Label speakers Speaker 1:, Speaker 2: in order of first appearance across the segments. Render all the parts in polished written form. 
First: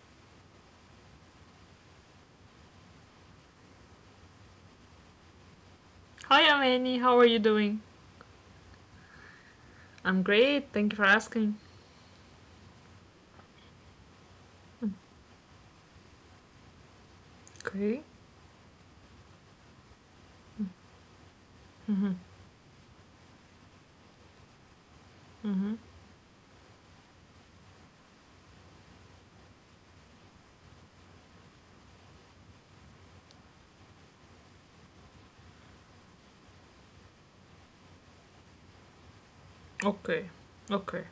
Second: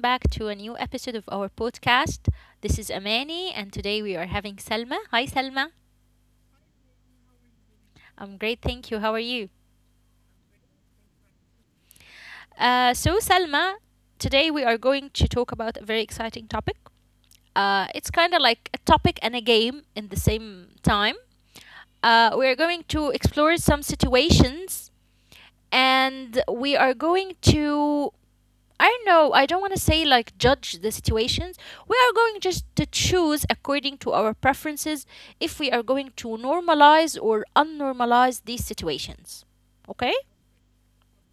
Speaker 1: back to a new episode of our podcast. This is Amani, and today we are having Salma. Hi, Salma.
Speaker 2: Hi, Amani. How are you doing?
Speaker 1: I'm great, thank you. How are you?
Speaker 2: I'm great. Thank you for asking.
Speaker 1: So, Salma, today we are going to talk about a very exciting topic.
Speaker 2: Okay.
Speaker 1: It's kind of like a topic and a game in the same time.
Speaker 2: Mm-hmm.
Speaker 1: We are going to explore some situations
Speaker 2: Mm-hmm.
Speaker 1: and we are going to I don't know. I don't want to say like judge the situations. We are going just to choose according to our preferences if we are going to normalize or unnormalize these situations. Okay?
Speaker 2: Okay. Okay.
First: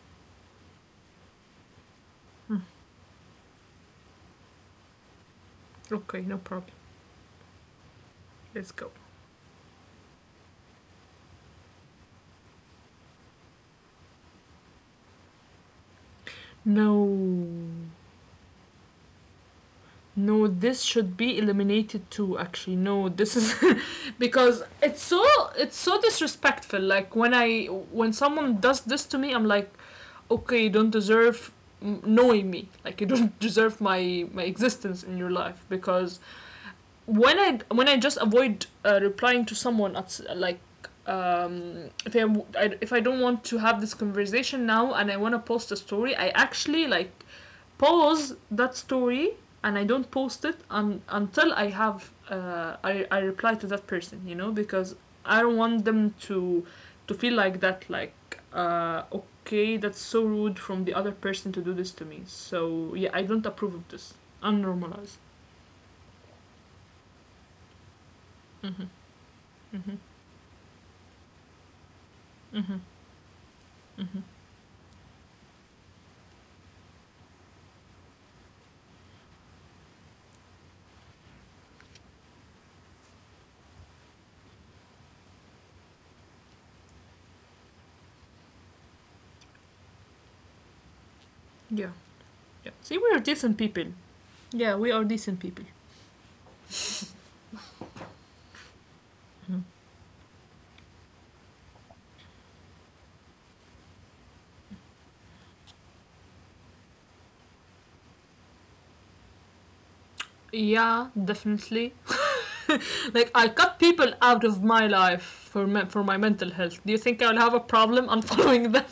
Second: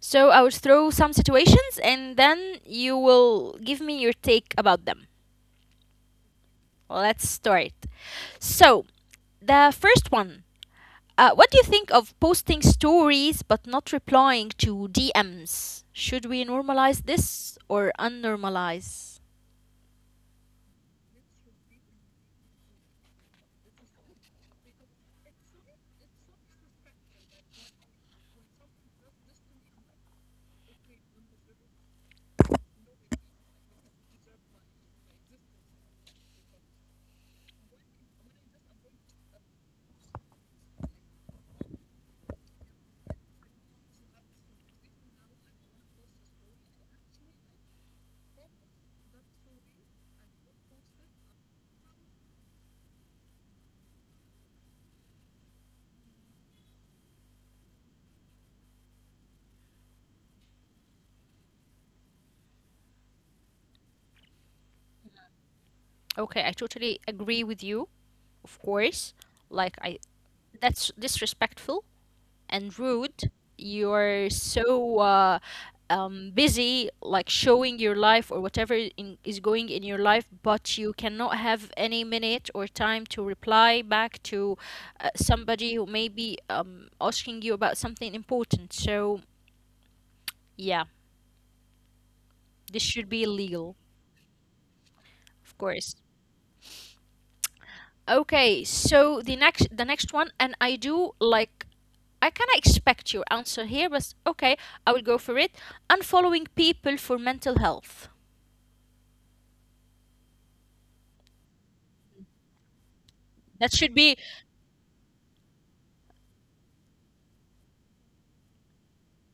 Speaker 1: So I will throw some situations and then
Speaker 2: Mm,
Speaker 1: you will give me your take about them.
Speaker 2: okay, no problem.
Speaker 1: Let's start.
Speaker 2: Let's
Speaker 1: So,
Speaker 2: go.
Speaker 1: the first one. What do you think of posting stories but not replying to DMs? Should we normalize this
Speaker 2: No.
Speaker 1: or unnormalize?
Speaker 2: No, this should be eliminated too actually. No, this is because it's so disrespectful. When someone does this to me, I'm like, okay, you don't deserve knowing me. Like you don't deserve my existence in your life because when I just avoid replying to someone at, like um, if I if I don't want to have this conversation now and I want to post a story, I actually like pause that story and I don't post it until I have I reply to that person, you know, because I don't want them to feel like that, like okay, that's so rude from the other person to do this to me. So yeah, I don't approve of this. Unnormalized.
Speaker 1: Okay, I totally agree with you, of course.
Speaker 2: Mm-hmm.
Speaker 1: Like I
Speaker 2: Mm-hmm.
Speaker 1: that's disrespectful and
Speaker 2: Mm-hmm.
Speaker 1: rude. You're
Speaker 2: Mm-hmm.
Speaker 1: so busy like showing your life or whatever is going in your life, but you cannot have any minute or time to reply back to somebody who may be asking you about something important. So, yeah,
Speaker 2: Yeah,
Speaker 1: this should be
Speaker 2: yeah. See,
Speaker 1: illegal,
Speaker 2: we are decent people. Yeah,
Speaker 1: of
Speaker 2: we are
Speaker 1: course.
Speaker 2: decent people.
Speaker 1: Okay, so the next
Speaker 2: Mm-hmm.
Speaker 1: one, and I do like I kind of expect your answer here, but okay, I will go for it. Unfollowing people for mental health.
Speaker 2: Yeah, definitely.
Speaker 1: That
Speaker 2: Like, I
Speaker 1: should be
Speaker 2: cut people out of my life for for my mental health. Do you think I'll have a problem unfollowing them?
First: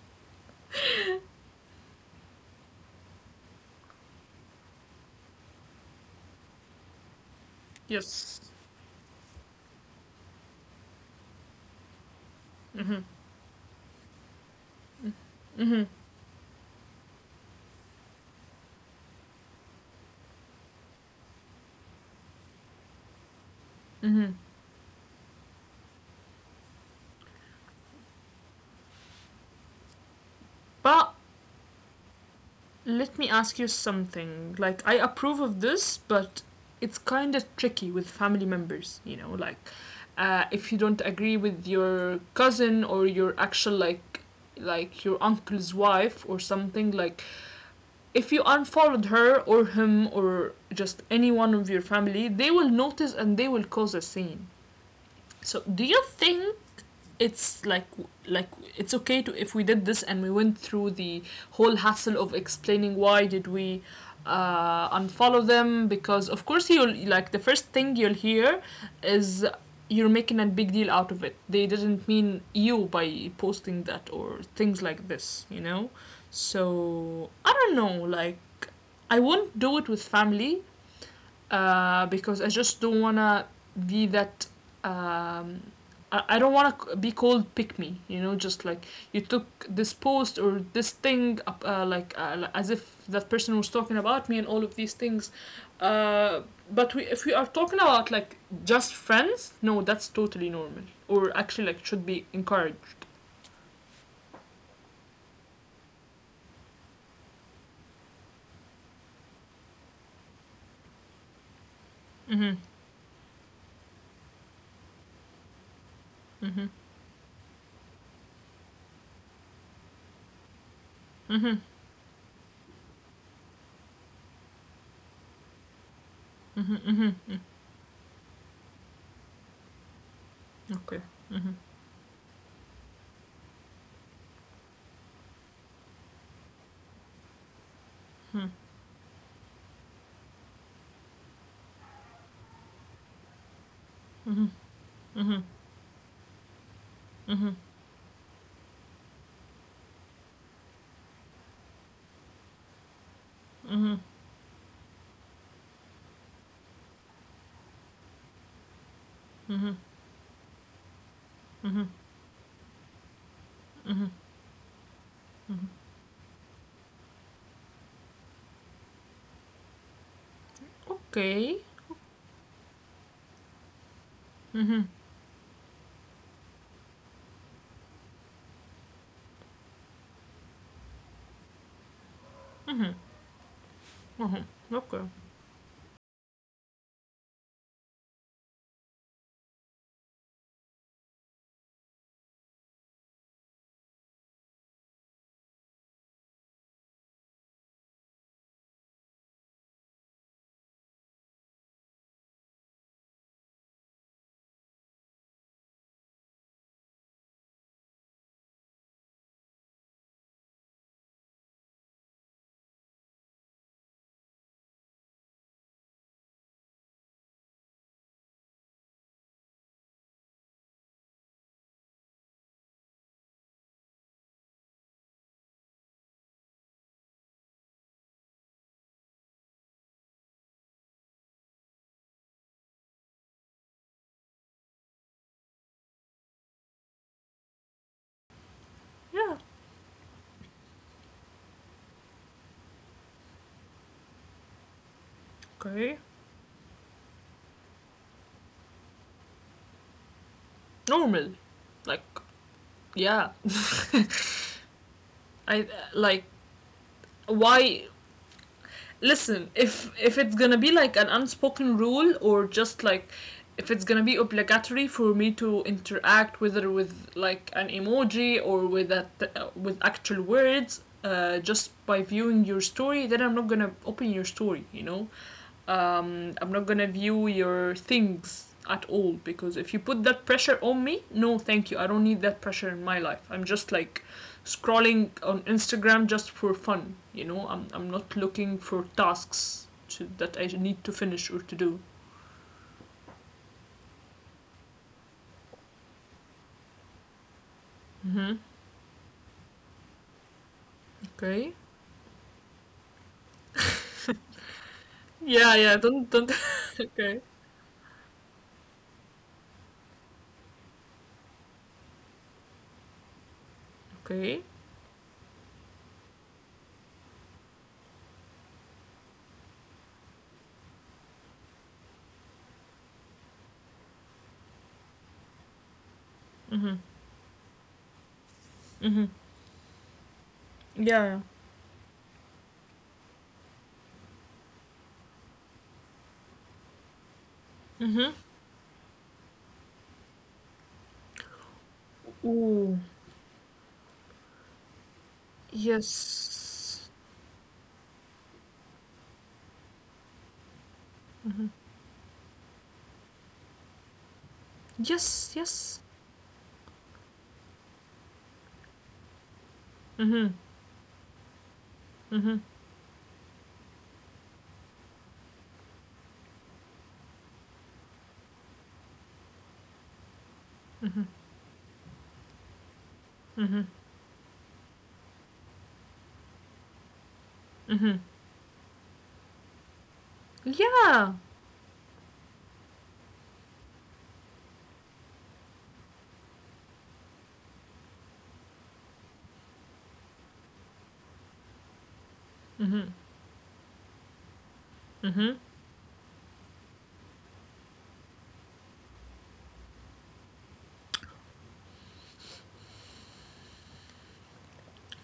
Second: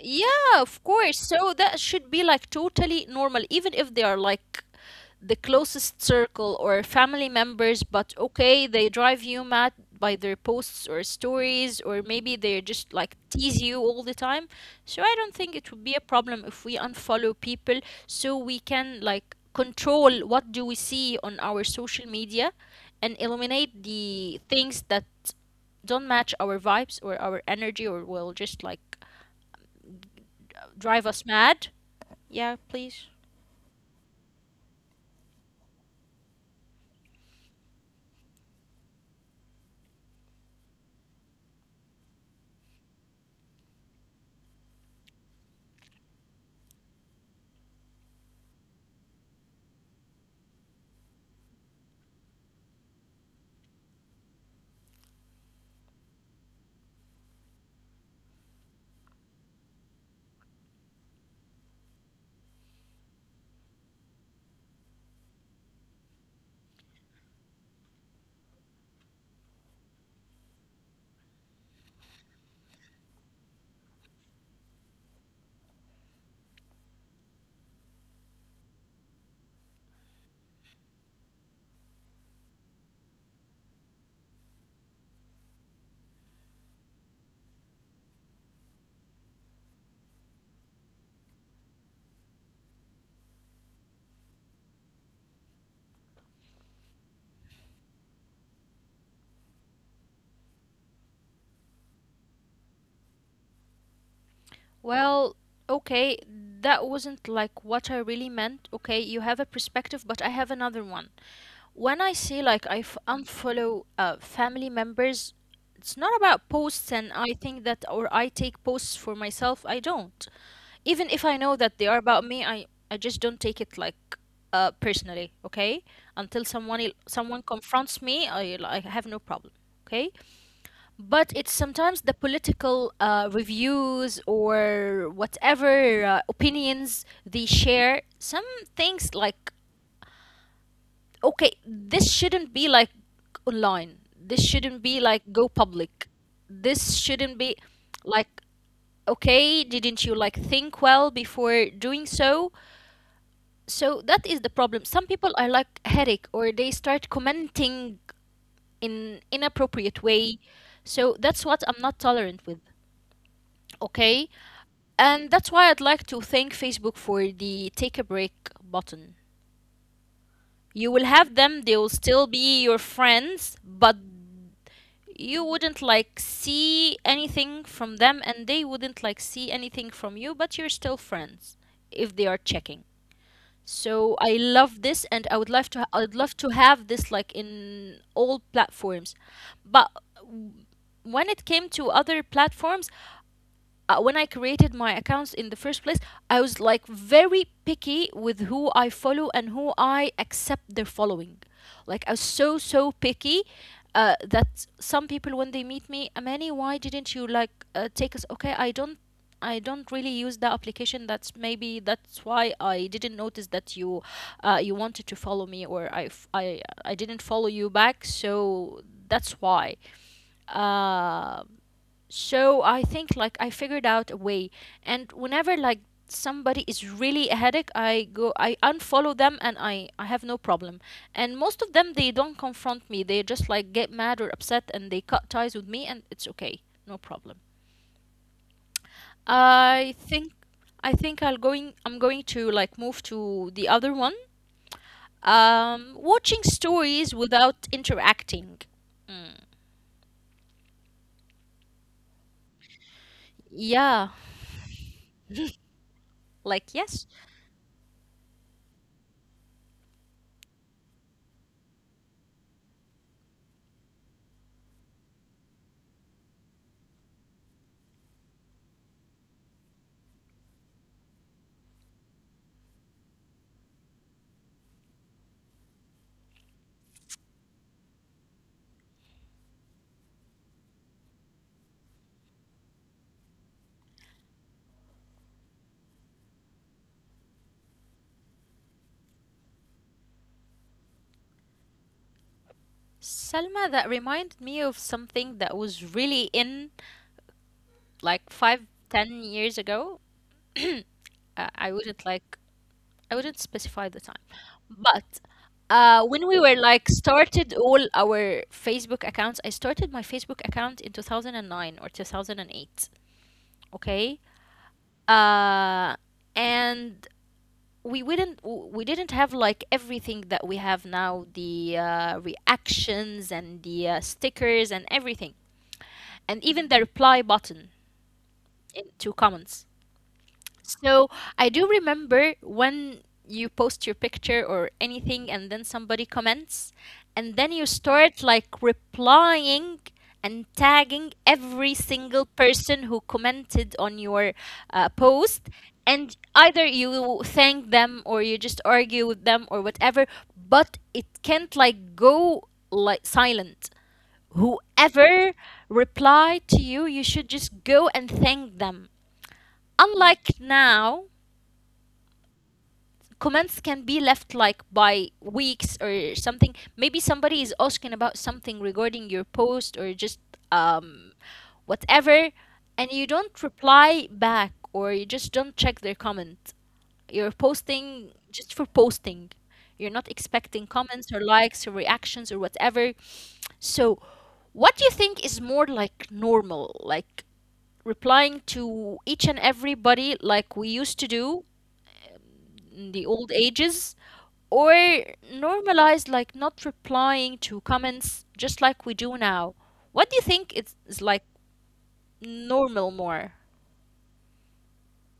Speaker 1: Yeah, of course. So that should be like totally normal, even if they are like the closest circle or family members, but
Speaker 2: Yes.
Speaker 1: okay, they drive you mad by their posts or stories, or maybe they just
Speaker 2: Mm-hmm.
Speaker 1: like tease you all the time. So I don't think it would
Speaker 2: Mm-hmm.
Speaker 1: be a problem if we unfollow people so we can like control what do we see on our social media and eliminate
Speaker 2: Mm-hmm.
Speaker 1: the things that don't match our vibes or our energy or will just like drive
Speaker 2: But
Speaker 1: us mad. Yeah, please.
Speaker 2: Let me ask you something. Like, I approve of this, but it's kind of tricky with family members, you know, like if you don't agree with your cousin or your actual, like your uncle's wife or something. Like if you unfollowed her or him or just anyone of your family, they will notice and they will cause a scene, so do you think it's like, like it's okay to, if we did this and we went through the whole hassle of explaining why did we unfollow them? Because of course, you'll like, the first thing you'll hear is you're making a big deal out of it, they didn't mean you by posting that, or things like this, you know. So I don't know, like I won't do it with family because I just don't wanna be that. Um, I don't wanna be called pick me. You know, just like you took this post or this thing up, as if that person was talking about me and all of these things. Uh, but if we are talking about like just friends, no, that's totally normal, or actually like should be encouraged.
Speaker 1: Well, okay, that wasn't like what I really meant. Okay, you have a perspective, but I have another one. When I say like
Speaker 2: Mm-hmm.
Speaker 1: unfollow family members, it's not about posts,
Speaker 2: Mm-hmm.
Speaker 1: and I think that, or I take posts for myself. I don't. Even if I know that they
Speaker 2: Mm-hmm.
Speaker 1: are about me, I just don't take it like personally. Okay, until
Speaker 2: Mm-hmm.
Speaker 1: someone
Speaker 2: Mm-hmm.
Speaker 1: confronts me, I have no problem. Okay. But
Speaker 2: Okay.
Speaker 1: it's
Speaker 2: Mm-hmm.
Speaker 1: sometimes the political reviews or whatever opinions they share. Some things like, okay, this shouldn't be like online. This shouldn't
Speaker 2: Mm-hmm.
Speaker 1: be like go
Speaker 2: hmm
Speaker 1: public. This shouldn't be
Speaker 2: hmm
Speaker 1: like, okay, didn't you like think well before doing so? So that is the problem. Some people are like headache or they start commenting in inappropriate
Speaker 2: hmm
Speaker 1: way. So that's what I'm not
Speaker 2: hmm
Speaker 1: tolerant with. Okay, and that's why I'd like to thank Facebook for the take a break button. You will have them, they will
Speaker 2: Okay.
Speaker 1: still be your friends, but you wouldn't like see anything from them and they wouldn't like see anything from you, but you're still friends if they are checking. So I love
Speaker 2: hmm
Speaker 1: this and I would love
Speaker 2: Okay.
Speaker 1: to I'd love to have this like in all platforms. But w- when it came to other platforms, when I created my accounts in the first place, I was like very picky with who I follow and who I accept their following. Like I was so picky that some people when they meet me, Amani, why didn't you like take us? Okay, I don't. I don't really use that application. That's maybe that's why I didn't notice that you, you wanted to follow me, or I didn't follow you back. So that's why. Um so I think like I figured out a way, and whenever like somebody is really a headache, I unfollow them and I have no problem. And most of them they don't confront me. They just like get mad or upset and they cut ties with me and it's okay. No problem. I think
Speaker 2: Yeah.
Speaker 1: I'm going to like move to the other one. Watching
Speaker 2: Okay.
Speaker 1: stories without interacting. Mm,
Speaker 2: Normal. Like
Speaker 1: yeah.
Speaker 2: yeah.
Speaker 1: Like
Speaker 2: I
Speaker 1: yes,
Speaker 2: like, why, listen, if it's going to be like an unspoken rule, or just like if it's going to be obligatory for me to interact, whether with like an emoji or with actual words, just by viewing your story, then I'm not gonna open your story, you know? I'm not gonna view your things at all, because if you put that pressure on me, no, thank you. I don't need that pressure in my life. I'm just like scrolling on Instagram just for fun. You know, I'm not looking for tasks to, that I need to finish or to do.
Speaker 1: Salma, that reminded me of something that was really in like five,
Speaker 2: Mm-hmm.
Speaker 1: 10 years ago. Uh, I wouldn't
Speaker 2: Okay.
Speaker 1: like, I wouldn't specify the time. But
Speaker 2: Yeah,
Speaker 1: when
Speaker 2: yeah.
Speaker 1: we were
Speaker 2: Don't.
Speaker 1: like started
Speaker 2: Okay.
Speaker 1: all our Facebook accounts, I started my Facebook account in 2009 or 2008. Okay.
Speaker 2: Okay.
Speaker 1: Uh, and we wouldn't, we didn't have like everything that we have now, the reactions and the stickers and everything, and even the reply
Speaker 2: Mm-hmm.
Speaker 1: button into
Speaker 2: Mm-hmm.
Speaker 1: comments. So I do
Speaker 2: Yeah.
Speaker 1: remember when you post your picture or anything and then somebody comments and then you start like
Speaker 2: Mm-hmm.
Speaker 1: replying and tagging every single person who
Speaker 2: Ooh.
Speaker 1: commented on your post and either you
Speaker 2: Yes.
Speaker 1: thank them or you just argue with them or whatever, but it can't
Speaker 2: Mm-hmm.
Speaker 1: like go like silent. Whoever
Speaker 2: Yes. Yes.
Speaker 1: reply to you, you should just go and thank them, unlike
Speaker 2: Mm-hmm.
Speaker 1: now.
Speaker 2: Mm-hmm.
Speaker 1: Comments can be left like by weeks or something. Maybe somebody is asking about something regarding your post or just um
Speaker 2: Mm-hmm.
Speaker 1: whatever, and you don't
Speaker 2: Mm-hmm.
Speaker 1: reply back or you just don't check their comment. You're posting
Speaker 2: Mm-hmm.
Speaker 1: just for posting, you're not expecting comments or
Speaker 2: Yeah.
Speaker 1: likes or reactions or whatever. So what do you think is more like normal, like replying to each and everybody like we used to do the
Speaker 2: Mm-hmm.
Speaker 1: old ages, or
Speaker 2: Mm-hmm.
Speaker 1: normalize like not replying to comments just like we do now? What do you think is like normal more?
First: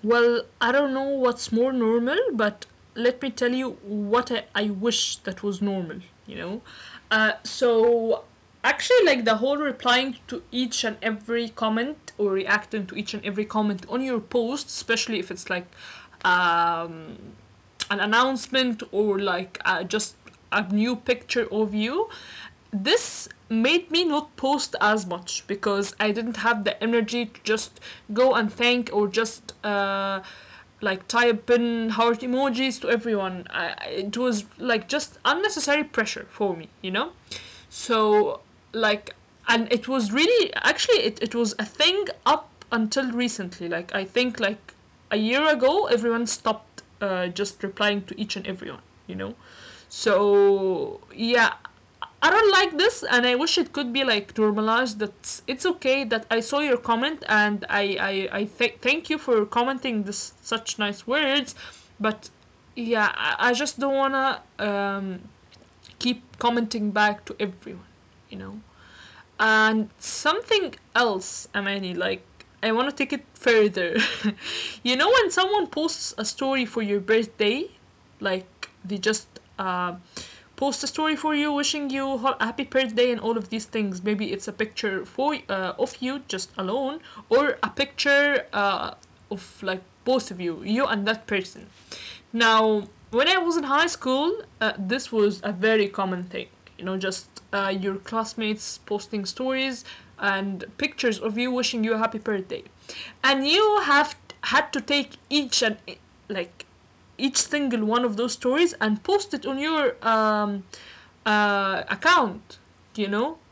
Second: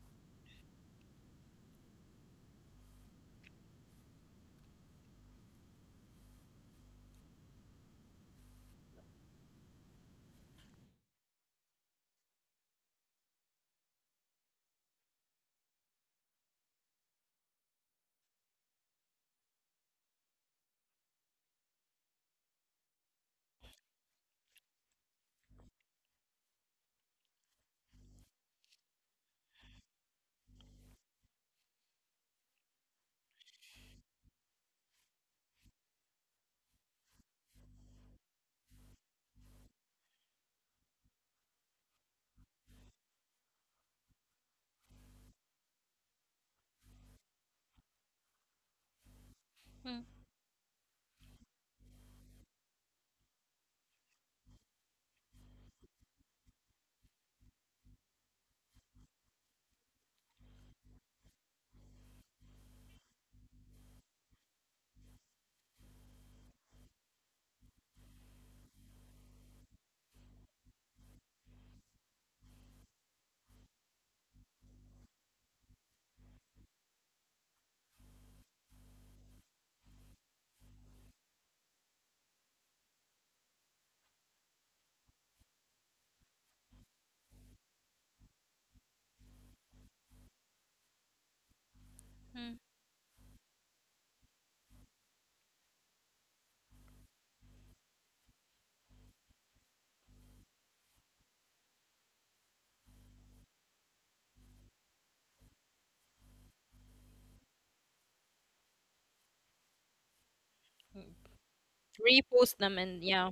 Speaker 2: Well, I don't know what's more normal, but let me tell you what I wish that was normal, you know? Uh, so, actually, like the whole replying to each and every comment or reacting to each and every comment on your post, especially if it's like um, an announcement or like just a new picture of you, this made me not post as much because I didn't have the energy to just go and thank, or just like type in heart emojis to everyone. It was like just unnecessary pressure for me, you know. So like, and it was really actually, it was a thing up until recently. Like I think like a year ago everyone stopped just replying to each and everyone, you know?
Speaker 1: Mm,
Speaker 2: So, yeah, I don't like this, and I wish it could be like normalized that it's okay that I saw your comment and I thank you for commenting this such nice words, but yeah, I just don't wanna keep commenting back to everyone, you know? And something else, Amani, like I want to take it further. You know when someone posts a story for your birthday, like they just uh, post a story for you, wishing you a happy birthday and all of these things. Maybe it's a picture for of you just alone, or a picture of like both of you, you and that person.
Speaker 1: mm,
Speaker 2: Now, when I was in high school, this was a very common thing. You know, just your classmates posting stories and pictures of you wishing you a happy birthday, and you had to take each and e- like each single one of those stories and post it on your
Speaker 1: mm.
Speaker 2: account.
Speaker 1: Repost them,
Speaker 2: You
Speaker 1: and
Speaker 2: know,
Speaker 1: yeah,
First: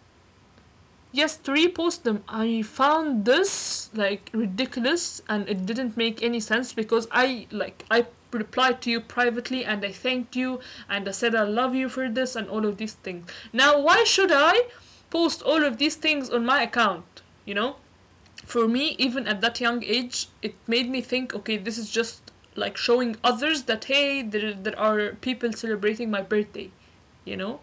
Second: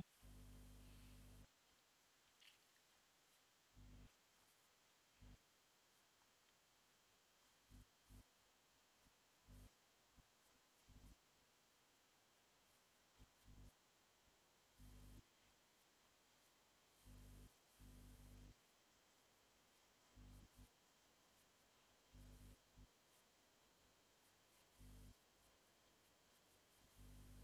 Speaker 2: yes, three post them. I found this like ridiculous, and it didn't make any sense because I replied to you privately and I thanked you and I said I love you for this and all of these things. Now why should I post all of these things on my account? You know? For me, even at that young age, it made me think, okay, this is just like showing others that, hey, there are people celebrating my birthday, you know,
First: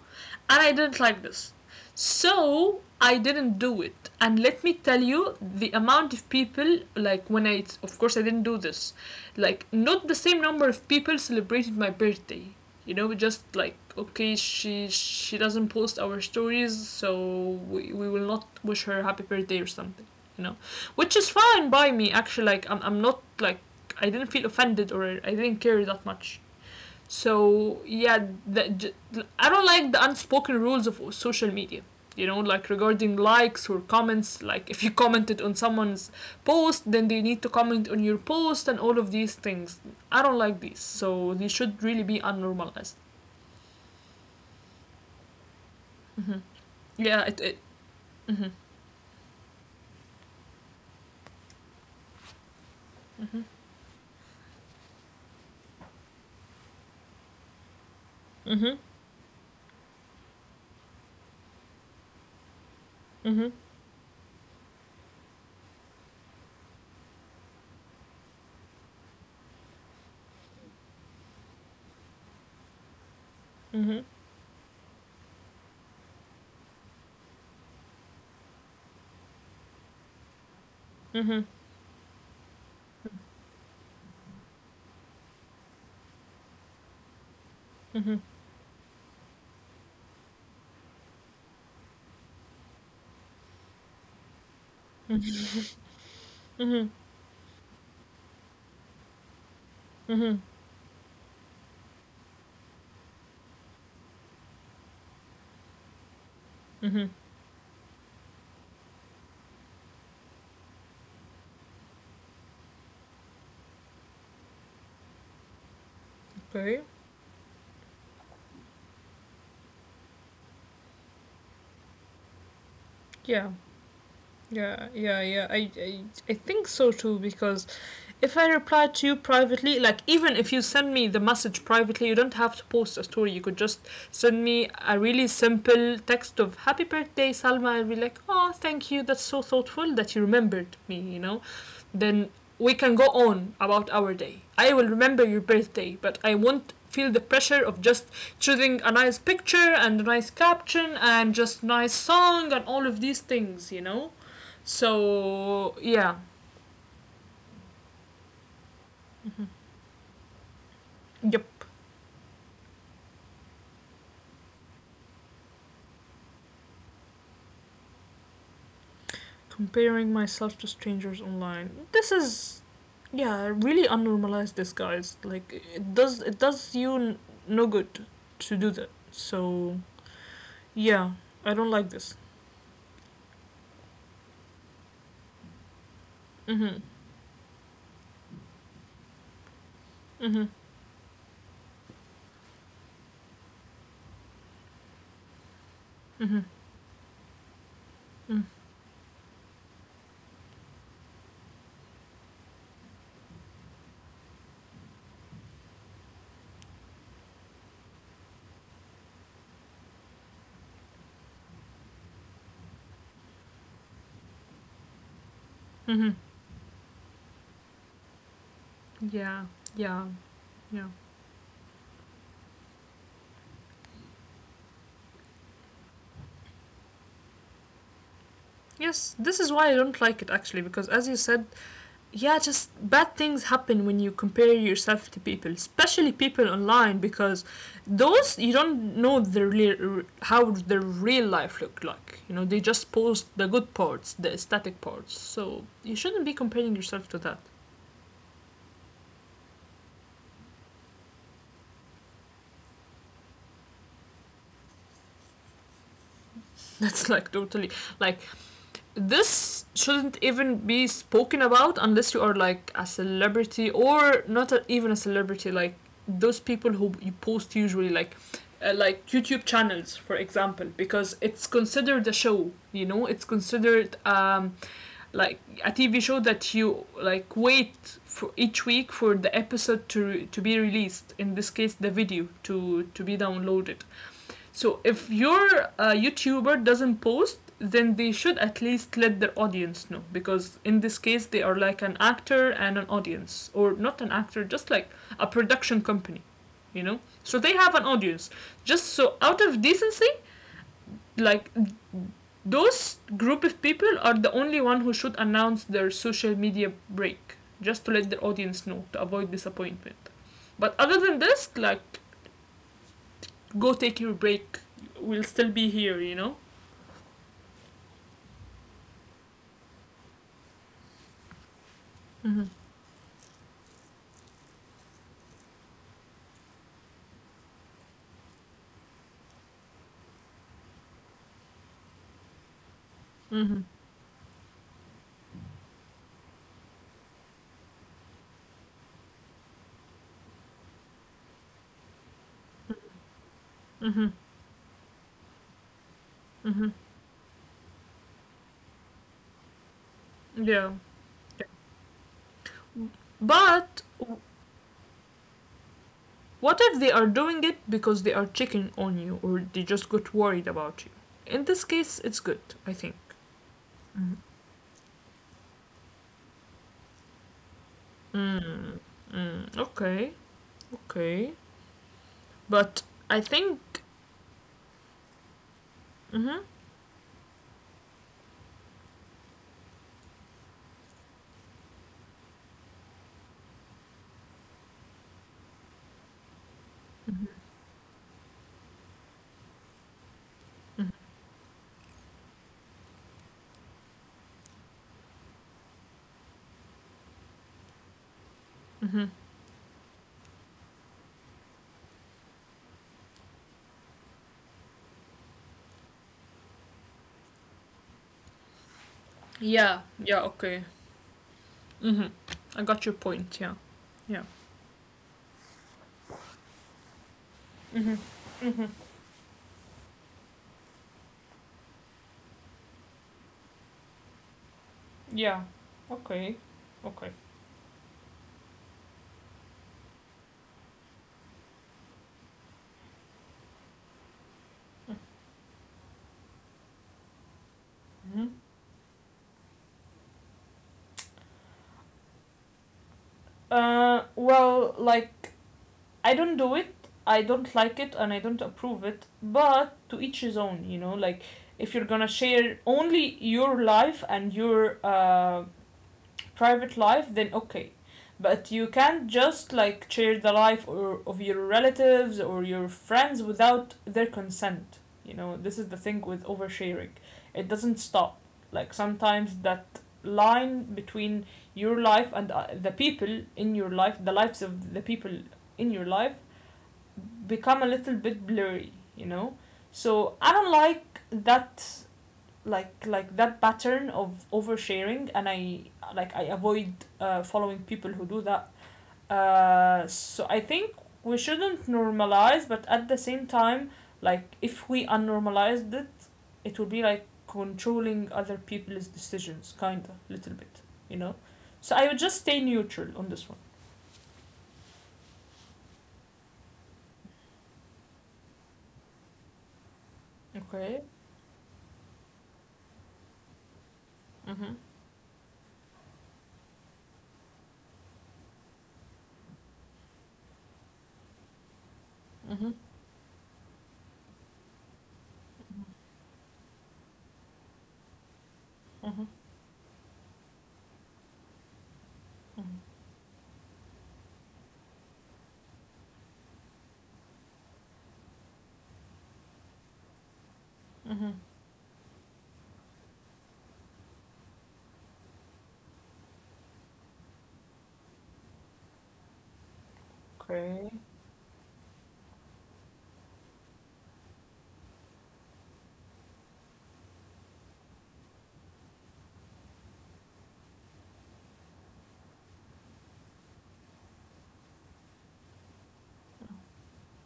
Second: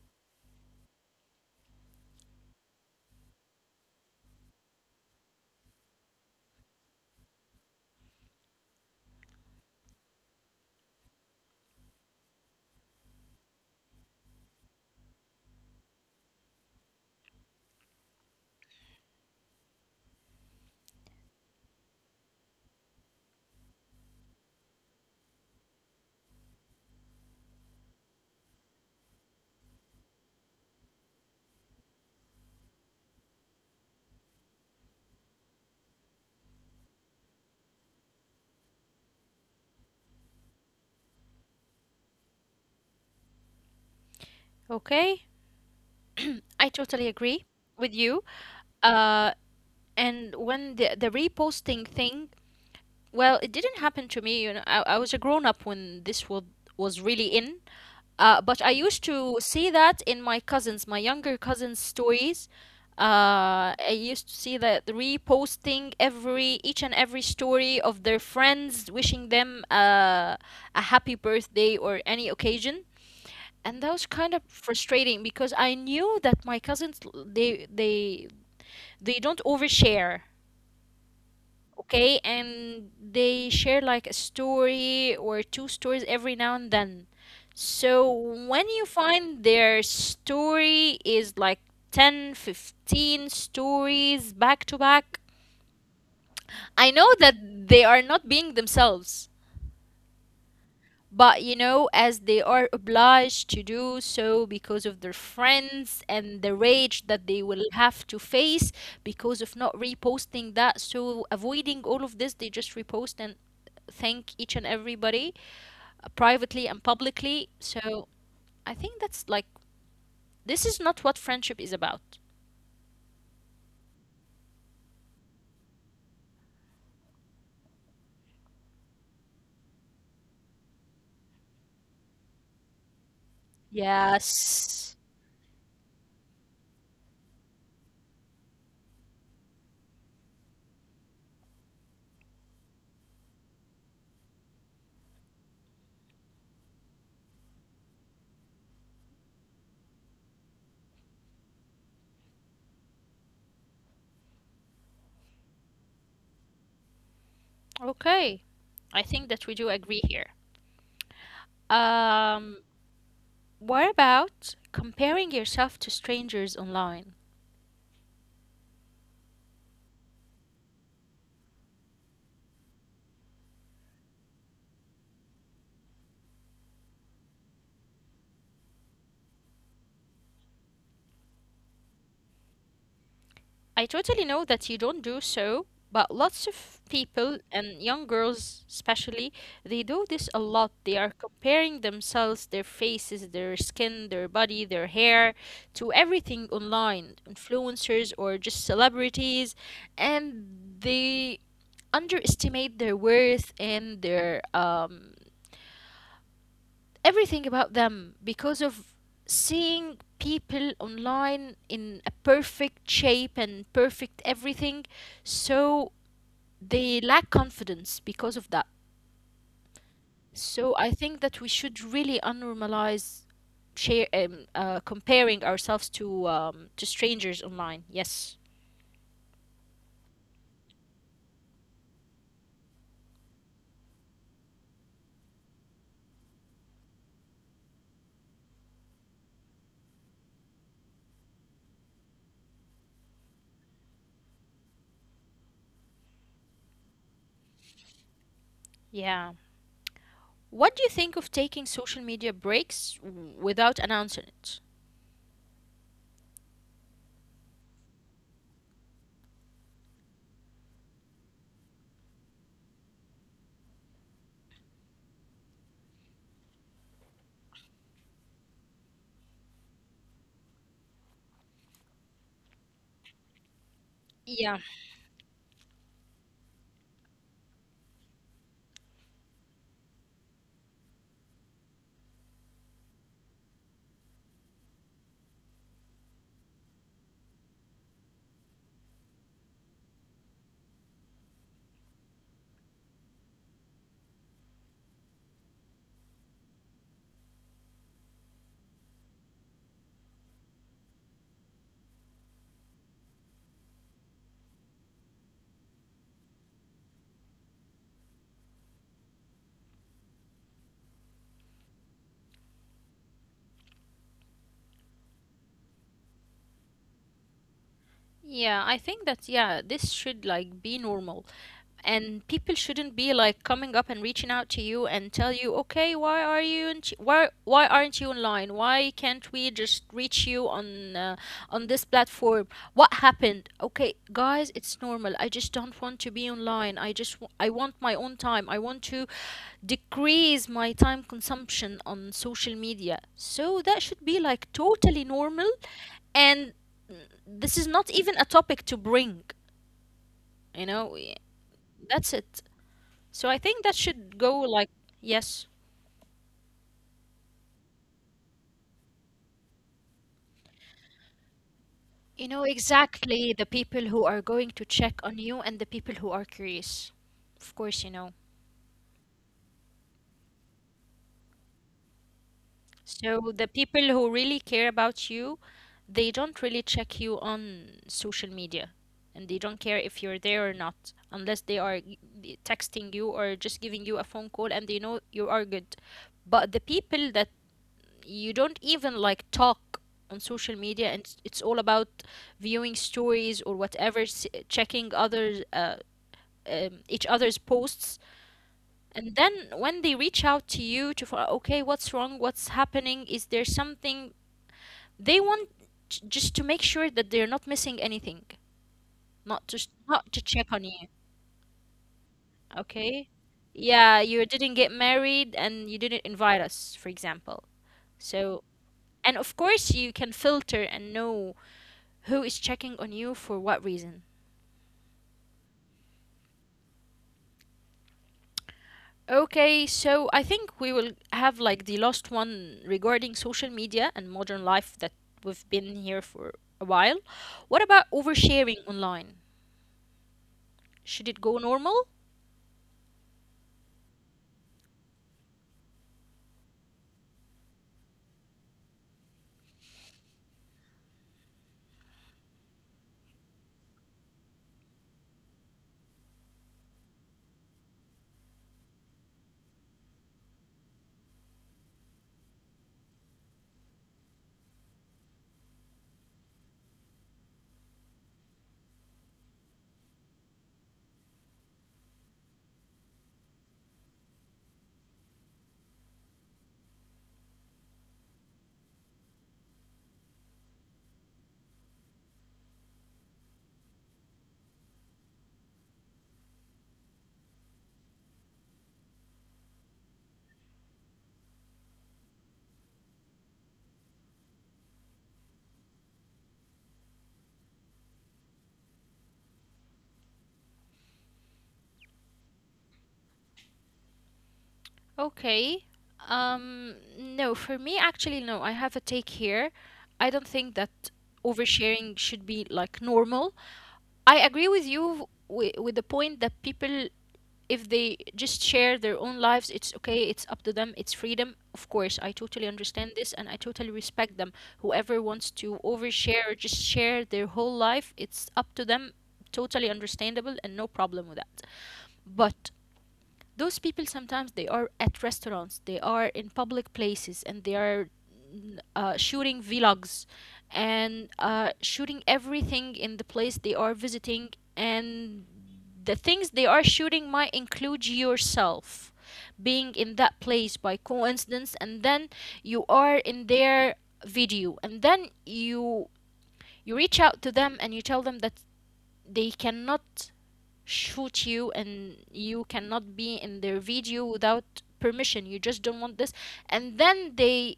Speaker 2: and I didn't like this, so I didn't do it. And let me tell you, the amount of people, like when I of course I didn't do this, like not the same number of people celebrated my birthday, you know, just like, okay, she doesn't post our stories, so we will not wish her happy birthday or something, you know. Which is fine by me actually, like I'm not like, I didn't feel offended or I didn't care that much. So yeah, the, I don't like the unspoken rules of social media, you know, like regarding likes or comments, like if you commented on someone's post, then they need to comment on your post and all of these things. I don't like these, so they should really be unnormalized.
Speaker 1: okay.
Speaker 2: Mm-hmm.
Speaker 1: I totally agree
Speaker 2: Yeah, it.
Speaker 1: with you.
Speaker 2: Mm-hmm.
Speaker 1: Uh and when The reposting thing, well, it didn't happen to me, you know. I was a grown up when this was really in. But I
Speaker 2: Mm-hmm.
Speaker 1: used to see that in my cousins, my younger cousins' stories.
Speaker 2: Mm-hmm.
Speaker 1: I used to see that reposting every each and every story of their friends wishing them a happy birthday or any occasion, and that was
Speaker 2: Mm-hmm.
Speaker 1: kind
Speaker 2: Mm-hmm.
Speaker 1: of frustrating because I knew that my cousins they don't overshare,
Speaker 2: Mm-hmm.
Speaker 1: okay, and they share like a story or two stories every now and then. So
Speaker 2: Mm-hmm.
Speaker 1: when you find their story is like 10, 15 stories back to back, I know
Speaker 2: Mm-hmm.
Speaker 1: that they are not being themselves.
Speaker 2: Mm-hmm.
Speaker 1: But you know, as they are obliged to do so because of their friends and the rage that they
Speaker 2: Mm-hmm.
Speaker 1: will have to face because of not reposting that. So, avoiding all of this, they just repost and thank each and everybody privately and
Speaker 2: Okay.
Speaker 1: publicly. So, I think that's like, this is not what friendship is about.
Speaker 2: Yeah, yeah, yeah, yeah. I think so too, because if I reply to you privately, like even if you send me the message privately, you don't have to post a story. You could just send
Speaker 1: Yes.
Speaker 2: me a really simple text of "Happy birthday, Salma," and be like, "Oh, thank you. That's so thoughtful that you remembered me." You know, then we can go on about our day. I will remember your birthday, but I won't feel the pressure of just choosing a nice picture and a nice caption and just nice song and all of these things. You know, so yeah,
Speaker 1: Okay. I think that we do agree here.
Speaker 2: yep.
Speaker 1: Um, what about comparing yourself to strangers online?
Speaker 2: Comparing myself to strangers online. This is, yeah, really unnormalize this, guys. Like it does, it does you no good to do that. So yeah, I don't like this.
Speaker 1: I totally know that you don't do so, but lots of people,
Speaker 2: Mhm.
Speaker 1: and young girls especially, they do this a lot. They are
Speaker 2: Mhm.
Speaker 1: comparing themselves, their faces, their skin, their body, their hair, to everything
Speaker 2: Mhm.
Speaker 1: online, influencers or just
Speaker 2: Mhm.
Speaker 1: celebrities, and they underestimate their worth and their everything about them because of seeing people online in a perfect shape and perfect everything. So
Speaker 2: Mhm.
Speaker 1: they lack confidence because of that.
Speaker 2: Yeah.
Speaker 1: So
Speaker 2: Yeah.
Speaker 1: I think that we
Speaker 2: Yeah.
Speaker 1: should really unnormalize share comparing ourselves to strangers online, yes.
Speaker 2: Yes, this is why I don't like it actually, because as you said, yeah, just bad things happen when you compare yourself to people, especially people online, because those, you don't know their real, how their real life look like. You know, they just post the good parts, the aesthetic parts. So you shouldn't be comparing yourself to that.
Speaker 1: Yeah, what do you think of taking social media breaks without announcing it?
Speaker 2: That's like totally like, this shouldn't even be spoken about unless you are like a celebrity, or not a, even a celebrity, like those people who you post usually like, like YouTube channels for example, because it's considered a show, you know, it's
Speaker 1: Yeah.
Speaker 2: considered like a TV show that you like wait for each week for the episode to be released. In this case, the video to be downloaded. So if your YouTuber doesn't post, then they should at least let their audience know, because in this case they are like an actor and an audience, or not an actor, just like a production company, you know. So they have an audience. Just so out of decency, like those group of people are the only one who should announce their social media break, just to let their audience know, to avoid disappointment. But other than this, like go take your break. We'll still be here, you know.
Speaker 1: Yeah, I think that yeah, this should like be normal. And people shouldn't be
Speaker 2: Mm-hmm.
Speaker 1: like coming up and reaching out to you and tell you, "Okay, why are you in why aren't you online? Why can't we just reach you on this platform? What happened?" Okay, guys,
Speaker 2: Mm-hmm.
Speaker 1: it's normal. I just don't want to be online. I want my own time. I want to decrease my time consumption on social media. So that should be like
Speaker 2: Mm-hmm.
Speaker 1: totally normal, and this
Speaker 2: Mm-hmm.
Speaker 1: is not even a topic to bring, you know,
Speaker 2: Yeah,
Speaker 1: that's it. So I think that
Speaker 2: yeah.
Speaker 1: should go like
Speaker 2: But w-
Speaker 1: yes.
Speaker 2: what if they are doing it because they are checking on you, or they just got worried about you?
Speaker 1: You
Speaker 2: In
Speaker 1: know
Speaker 2: this case, it's good,
Speaker 1: exactly the
Speaker 2: I
Speaker 1: people
Speaker 2: think.
Speaker 1: who are going to check
Speaker 2: Mhm.
Speaker 1: on you and the people who are curious. Of course, you know.
Speaker 2: Mm, mm, okay, okay.
Speaker 1: So
Speaker 2: But
Speaker 1: the
Speaker 2: I
Speaker 1: people who really
Speaker 2: think.
Speaker 1: care about you, they don't really
Speaker 2: Mm-hmm,
Speaker 1: check you on social media, and they don't care if you're there or not unless they are texting you or just giving you a phone call and they know you are good. But the people that
Speaker 2: mm-hmm.
Speaker 1: you don't even like talk on social media, and all about viewing stories or whatever checking others each other's posts,
Speaker 2: Mm-hmm.
Speaker 1: and then when they reach out to you to find, okay, what's wrong, what's happening, is there something they want, just to make sure that they're not missing anything, not to
Speaker 2: Yeah,
Speaker 1: not
Speaker 2: yeah,
Speaker 1: to check
Speaker 2: okay.
Speaker 1: on you.
Speaker 2: Mm-hmm. I got your
Speaker 1: Okay,
Speaker 2: point, yeah.
Speaker 1: yeah,
Speaker 2: Yeah.
Speaker 1: you didn't get married and you didn't invite us, for example.
Speaker 2: Mm-hmm,
Speaker 1: So,
Speaker 2: mm-hmm.
Speaker 1: and of course, you can filter and know who is checking on you for what reason.
Speaker 2: Yeah, okay, okay.
Speaker 1: Okay, so I think we will have like the last one regarding social media and modern life, that we've been here for a while. What about
Speaker 2: Mm-hmm.
Speaker 1: oversharing online? Should it go normal?
Speaker 2: Uh, well, like, I don't do it. I don't like it and I don't approve it. But to each his own, like if you're gonna share only your life and your private life, then okay. But you can't just like share the life or of your relatives or your friends without their consent. You know, this is the thing with oversharing. It doesn't stop. Like sometimes that line between your life and the people in your life, the lives of the people in your life become a little bit blurry. So I don't like that, like that pattern of oversharing, and I avoid following people who do that. So I think we shouldn't normalize, but at the same time, like if we unnormalized it, it would be like controlling other people's decisions kind of little bit, you know. So I would just stay neutral on this one.
Speaker 1: Okay. No, for me, actually, no. I have a take here. I don't think that
Speaker 2: Okay.
Speaker 1: oversharing should be like normal. I agree with
Speaker 2: Mm-hmm.
Speaker 1: you with the point that people, if they just share their own lives, it's okay, it's up to them, it's freedom. Of course, I totally
Speaker 2: Mm-hmm.
Speaker 1: understand this and I totally respect them. Whoever wants to overshare or just share their whole life, it's up to them,
Speaker 2: Mm-hmm.
Speaker 1: totally understandable, and no problem with that. But those people sometimes they are at restaurants, they are in public places, and they are shooting vlogs and
Speaker 2: Mm-hmm.
Speaker 1: shooting everything in the place they are visiting. And the things they are shooting might include yourself being in that place by
Speaker 2: Okay.
Speaker 1: coincidence, and then you are in their video, and then you reach out to them and you tell them that they cannot shoot you and you cannot be in their video without permission, you just don't want this. And then they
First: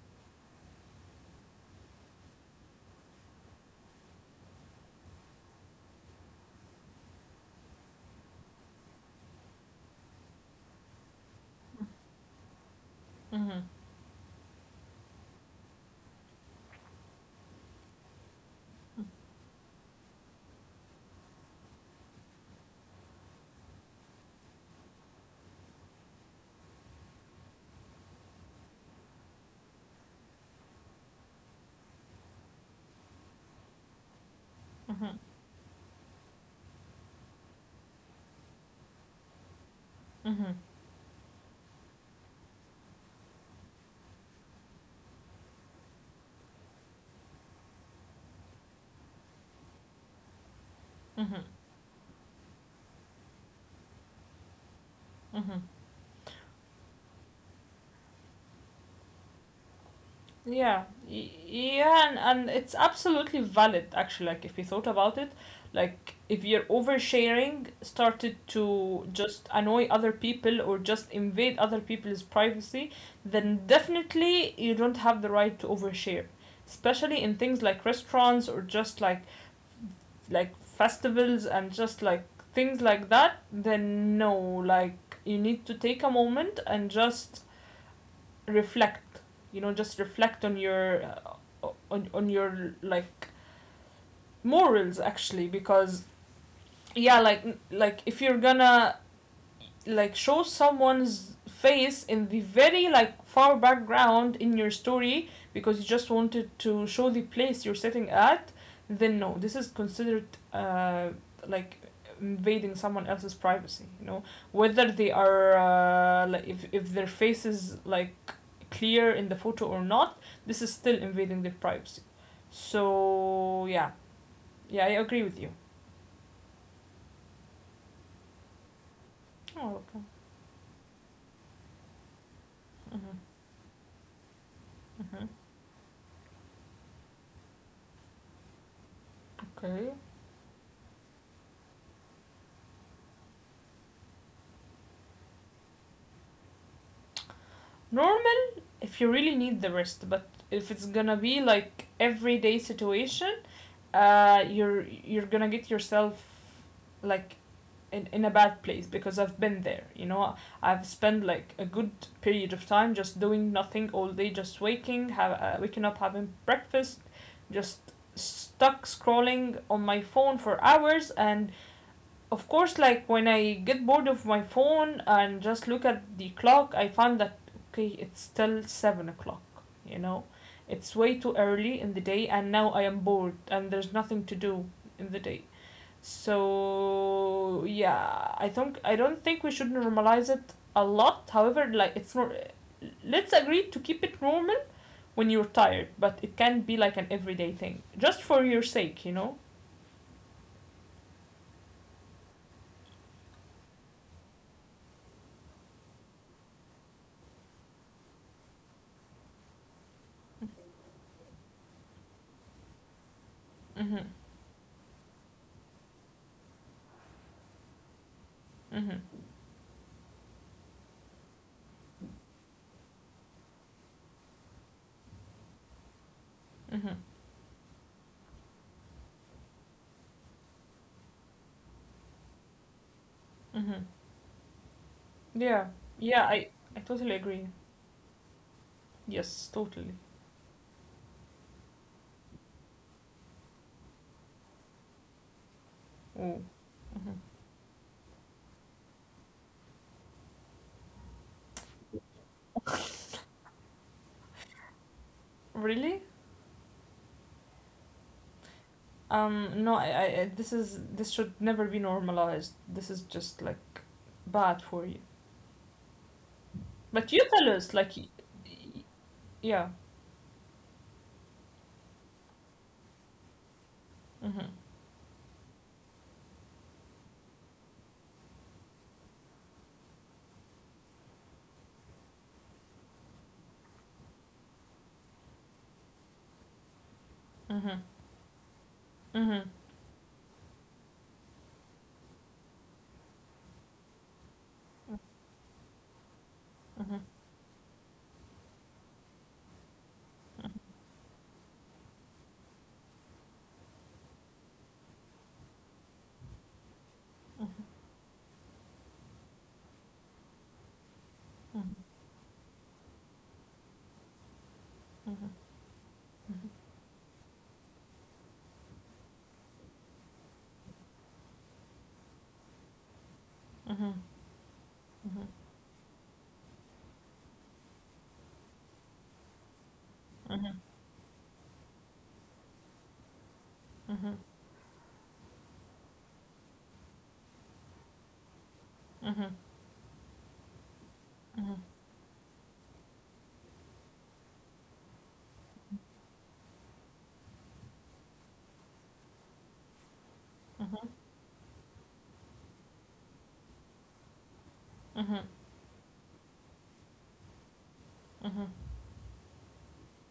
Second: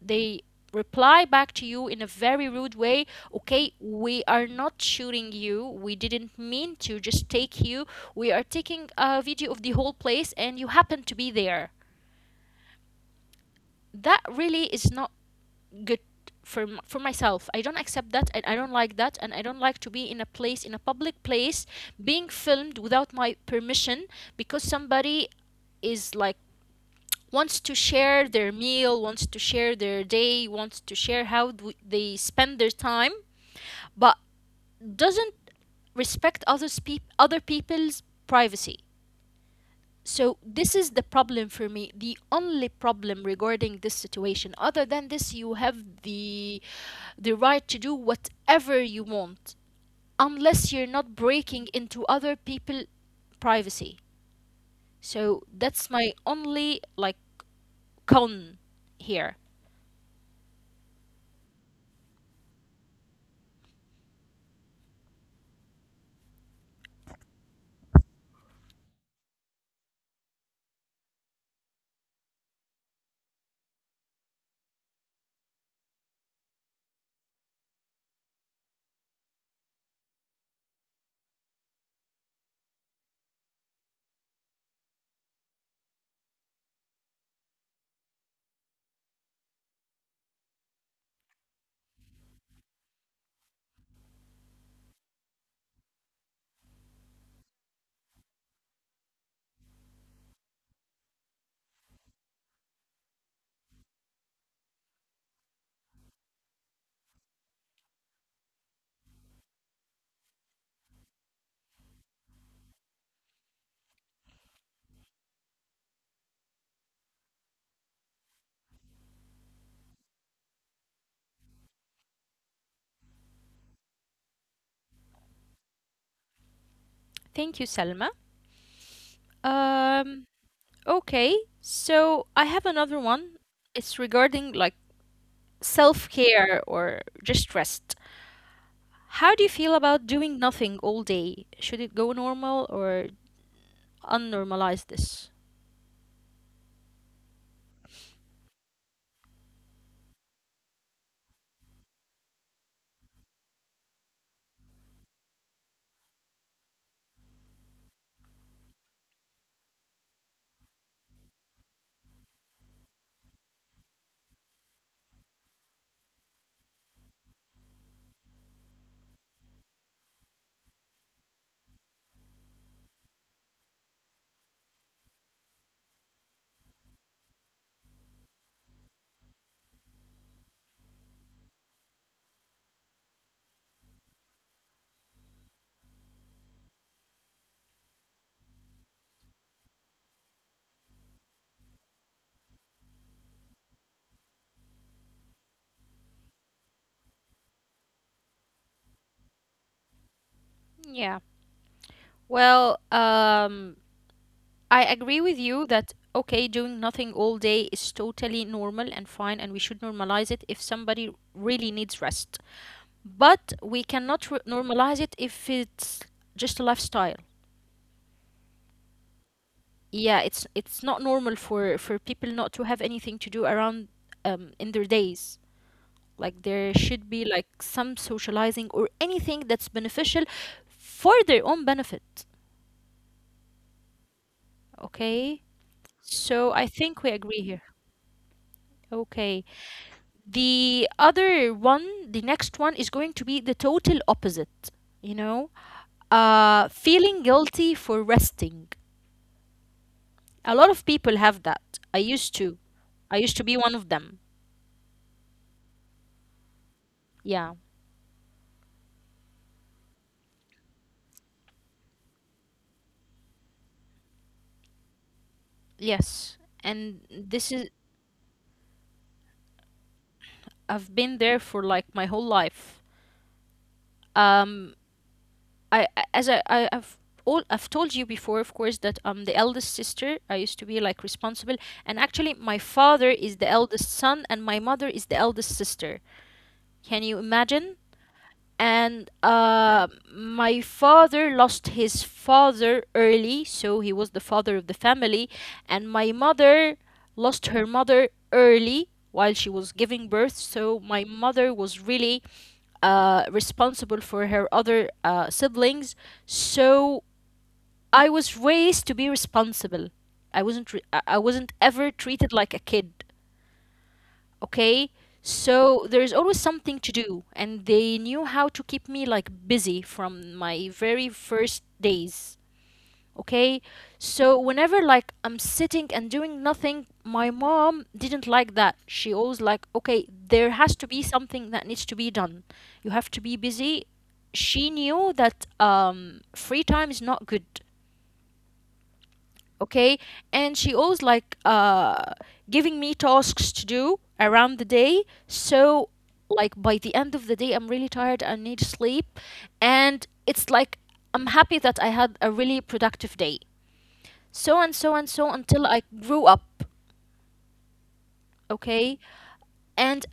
Speaker 1: they reply back to you in a very rude way: "Okay, we are not shooting you, we didn't mean to just take you, we are taking a video of the whole place and you happen to be there."
Speaker 2: Mhm.
Speaker 1: That really is not good for for myself. I don't accept that, and I don't like that, and I don't like to be in a place, in a public place, being filmed without my permission because somebody is like wants to share their meal, wants to share their day, wants to share how they spend their time, but
Speaker 2: Mhm.
Speaker 1: doesn't respect other people's privacy. So
Speaker 2: Mhm.
Speaker 1: this is the problem for me. The only problem regarding this situation, other than this, you have the right to do whatever you want unless you're not
Speaker 2: Mhm.
Speaker 1: breaking into other people's privacy. So
Speaker 2: Mhm.
Speaker 1: that's my only like con here.
Speaker 2: Yeah. Yeah, and it's absolutely valid actually. Like if you thought about it, like if your oversharing started to just annoy other people or just invade other people's privacy, then definitely you don't have the right to overshare. Especially in things like restaurants or just like festivals and just like things like that, then no, like you need to take a moment and just reflect. You know, just reflect on your on your like morals actually because yeah, like if you're gonna like show someone's face in the very like far background in your story because you just wanted to show the place you're sitting at, then no, this is considered uh like invading someone else's privacy, you know, whether they are like if their face is like clear in the photo or not, this is still invading their privacy. So yeah, yeah, I agree with you.
Speaker 1: Thank you, Selma.
Speaker 2: Oh,
Speaker 1: Um,
Speaker 2: okay.
Speaker 1: okay, so I have another one.
Speaker 2: Mm-hmm.
Speaker 1: It's regarding like
Speaker 2: Mm-hmm.
Speaker 1: self care or just rest. How do you feel about
Speaker 2: Okay.
Speaker 1: doing nothing all day? Should it go normal or unnormalize this?
Speaker 2: Norm if you really need the rest, but if it's gonna be like everyday situation, you're gonna get yourself like in a bad place because I've been there, you know. I've spent like a good period of time just doing nothing all day, just waking up, having breakfast, just stuck scrolling on my phone for hours. And of course, like when I get bored of my phone and just look at the clock, I find that okay, it's still 7 o'clock. You know, it's way too early in the day, and now I am bored, and there's nothing to do in the day. So yeah, I think I don't think we should normalize it a lot. However, like it's not. Let's agree to keep it normal when you're tired, but it can be like an everyday thing, just for your sake, you know.
Speaker 1: Yeah. Well, I agree with you that, okay, doing nothing all day is totally normal and fine, and we should normalize it if somebody really needs rest. But we cannot
Speaker 2: Mhm.
Speaker 1: normalize it if it's just a lifestyle.
Speaker 2: Mhm.
Speaker 1: Yeah, it's not normal for people not to have anything to do around in their days. Like there should be
Speaker 2: Mhm.
Speaker 1: like some socializing or anything that's beneficial for their own benefit.
Speaker 2: Mhm.
Speaker 1: Okay,
Speaker 2: Yeah,
Speaker 1: so
Speaker 2: yeah,
Speaker 1: I think we
Speaker 2: I
Speaker 1: agree
Speaker 2: totally
Speaker 1: here.
Speaker 2: agree.
Speaker 1: Okay.
Speaker 2: Yes, totally.
Speaker 1: The other one, the next one, is going to be the total opposite, you know?
Speaker 2: Oh,
Speaker 1: Feeling
Speaker 2: mhm.
Speaker 1: guilty for resting. A lot of people have that. I used to. I used to be one of them.
Speaker 2: Really?
Speaker 1: Yeah.
Speaker 2: No, this is this should never be normalized. This is just like bad for you.
Speaker 1: Yes. And
Speaker 2: But
Speaker 1: this
Speaker 2: you
Speaker 1: is,
Speaker 2: tell us, like, y- yeah.
Speaker 1: I've been there for like my whole life. Um,
Speaker 2: Mhm.
Speaker 1: I- as I, I've, all, I've told you before, of course, that I'm the eldest sister. I used to be like responsible. And actually, my father is the eldest son, and my mother is the eldest sister. Can you imagine?
Speaker 2: Mhm.
Speaker 1: And
Speaker 2: Mhm.
Speaker 1: my father lost his father early, so he was the father of the family. And my mother
Speaker 2: Mhm.
Speaker 1: lost her mother early while she was giving birth, so my mother was really responsible for her other siblings. So
Speaker 2: Mhm.
Speaker 1: I was raised to be responsible. I wasn't ever treated like a kid. Okay,
Speaker 2: Mhm.
Speaker 1: so there's always something to do and they knew how to keep me like busy from my very first days. Okay,
Speaker 2: Mhm. Mhm.
Speaker 1: so whenever like I'm
Speaker 2: Mhm.
Speaker 1: sitting and doing nothing, my mom didn't like that. She always like, okay, there has to be something that needs to be done, you have to be busy.
Speaker 2: Mhm. Mhm.
Speaker 1: She knew that free time is not good.
Speaker 2: Mhm. Mhm.
Speaker 1: Okay. And she always like
Speaker 2: Mhm.
Speaker 1: giving me tasks to do around the day. So like by the end of the day, I'm really tired, I need sleep, and it's like I'm happy that I had a really productive day. So and so and
Speaker 2: Mhm.
Speaker 1: so until I grew up.
Speaker 2: Mhm.
Speaker 1: Okay. And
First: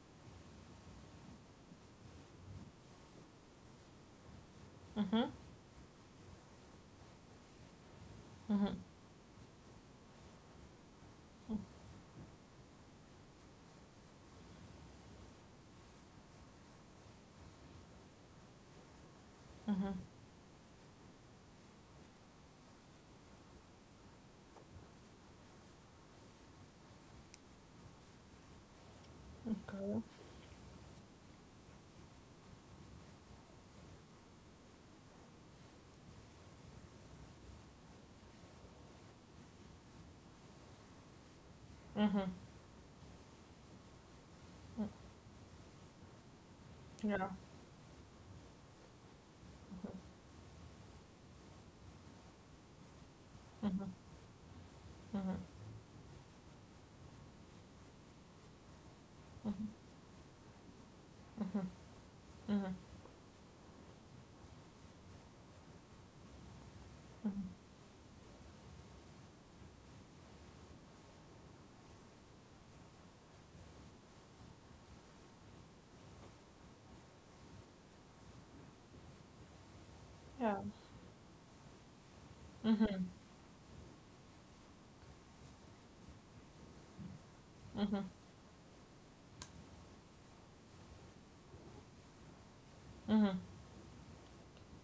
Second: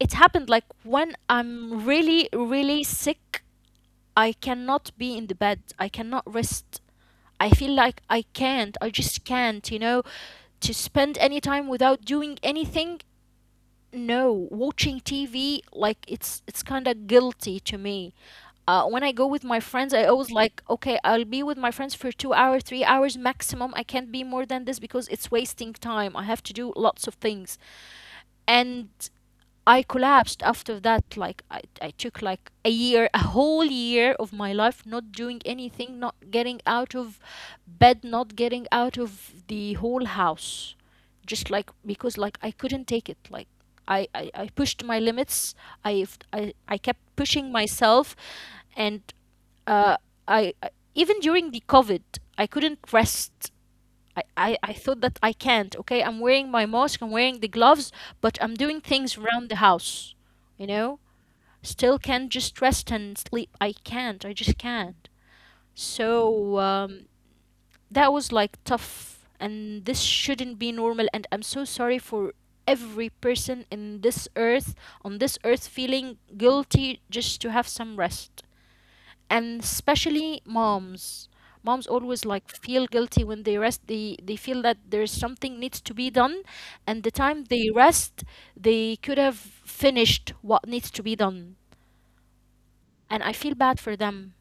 Speaker 1: it happened like when I'm really really sick, I cannot be in
Speaker 2: Mhm.
Speaker 1: the bed, I cannot rest. I feel like I
Speaker 2: Mhm.
Speaker 1: can't. I just can't, you know, to spend any time without doing anything. No, watching TV, like it's kind of guilty to me. When I go with my
Speaker 2: Mhm.
Speaker 1: friends, I always like, okay, I'll be with my friends for 2 hours, 3 hours maximum. I can't be more than this because it's wasting time. I have to do lots of things, and I
Speaker 2: Okay.
Speaker 1: collapsed after that. Like I took like a year, a whole year of my life not doing anything, not getting out of bed, not getting out of the whole house. Just like
Speaker 2: Mhm.
Speaker 1: because like I couldn't take it. Like I
Speaker 2: Mm,
Speaker 1: pushed my limits. I, I kept
Speaker 2: yeah.
Speaker 1: pushing myself, and uh, I even during the COVID, I couldn't rest.
Speaker 2: Mhm.
Speaker 1: I thought
Speaker 2: Mhm.
Speaker 1: that I can't, okay? I'm wearing my mask, I'm wearing the gloves, but I'm doing things
Speaker 2: Mhm.
Speaker 1: around the house, you know?
Speaker 2: Mhm.
Speaker 1: Still can't
Speaker 2: Mhm.
Speaker 1: just rest and sleep. I can't, I just can't. So
Speaker 2: Mhm.
Speaker 1: that was like tough, and this shouldn't be normal. And I'm so sorry for every person in this earth, on this earth, feeling guilty just to have some rest, and
Speaker 2: Yeah.
Speaker 1: especially moms. Moms always like
Speaker 2: Mm-hmm.
Speaker 1: feel guilty when they rest. They feel that there's something needs to be done, and the time
Speaker 2: Mm-hmm.
Speaker 1: they rest they could have finished what needs to be done,
Speaker 2: Mm-hmm.
Speaker 1: and I feel bad for them.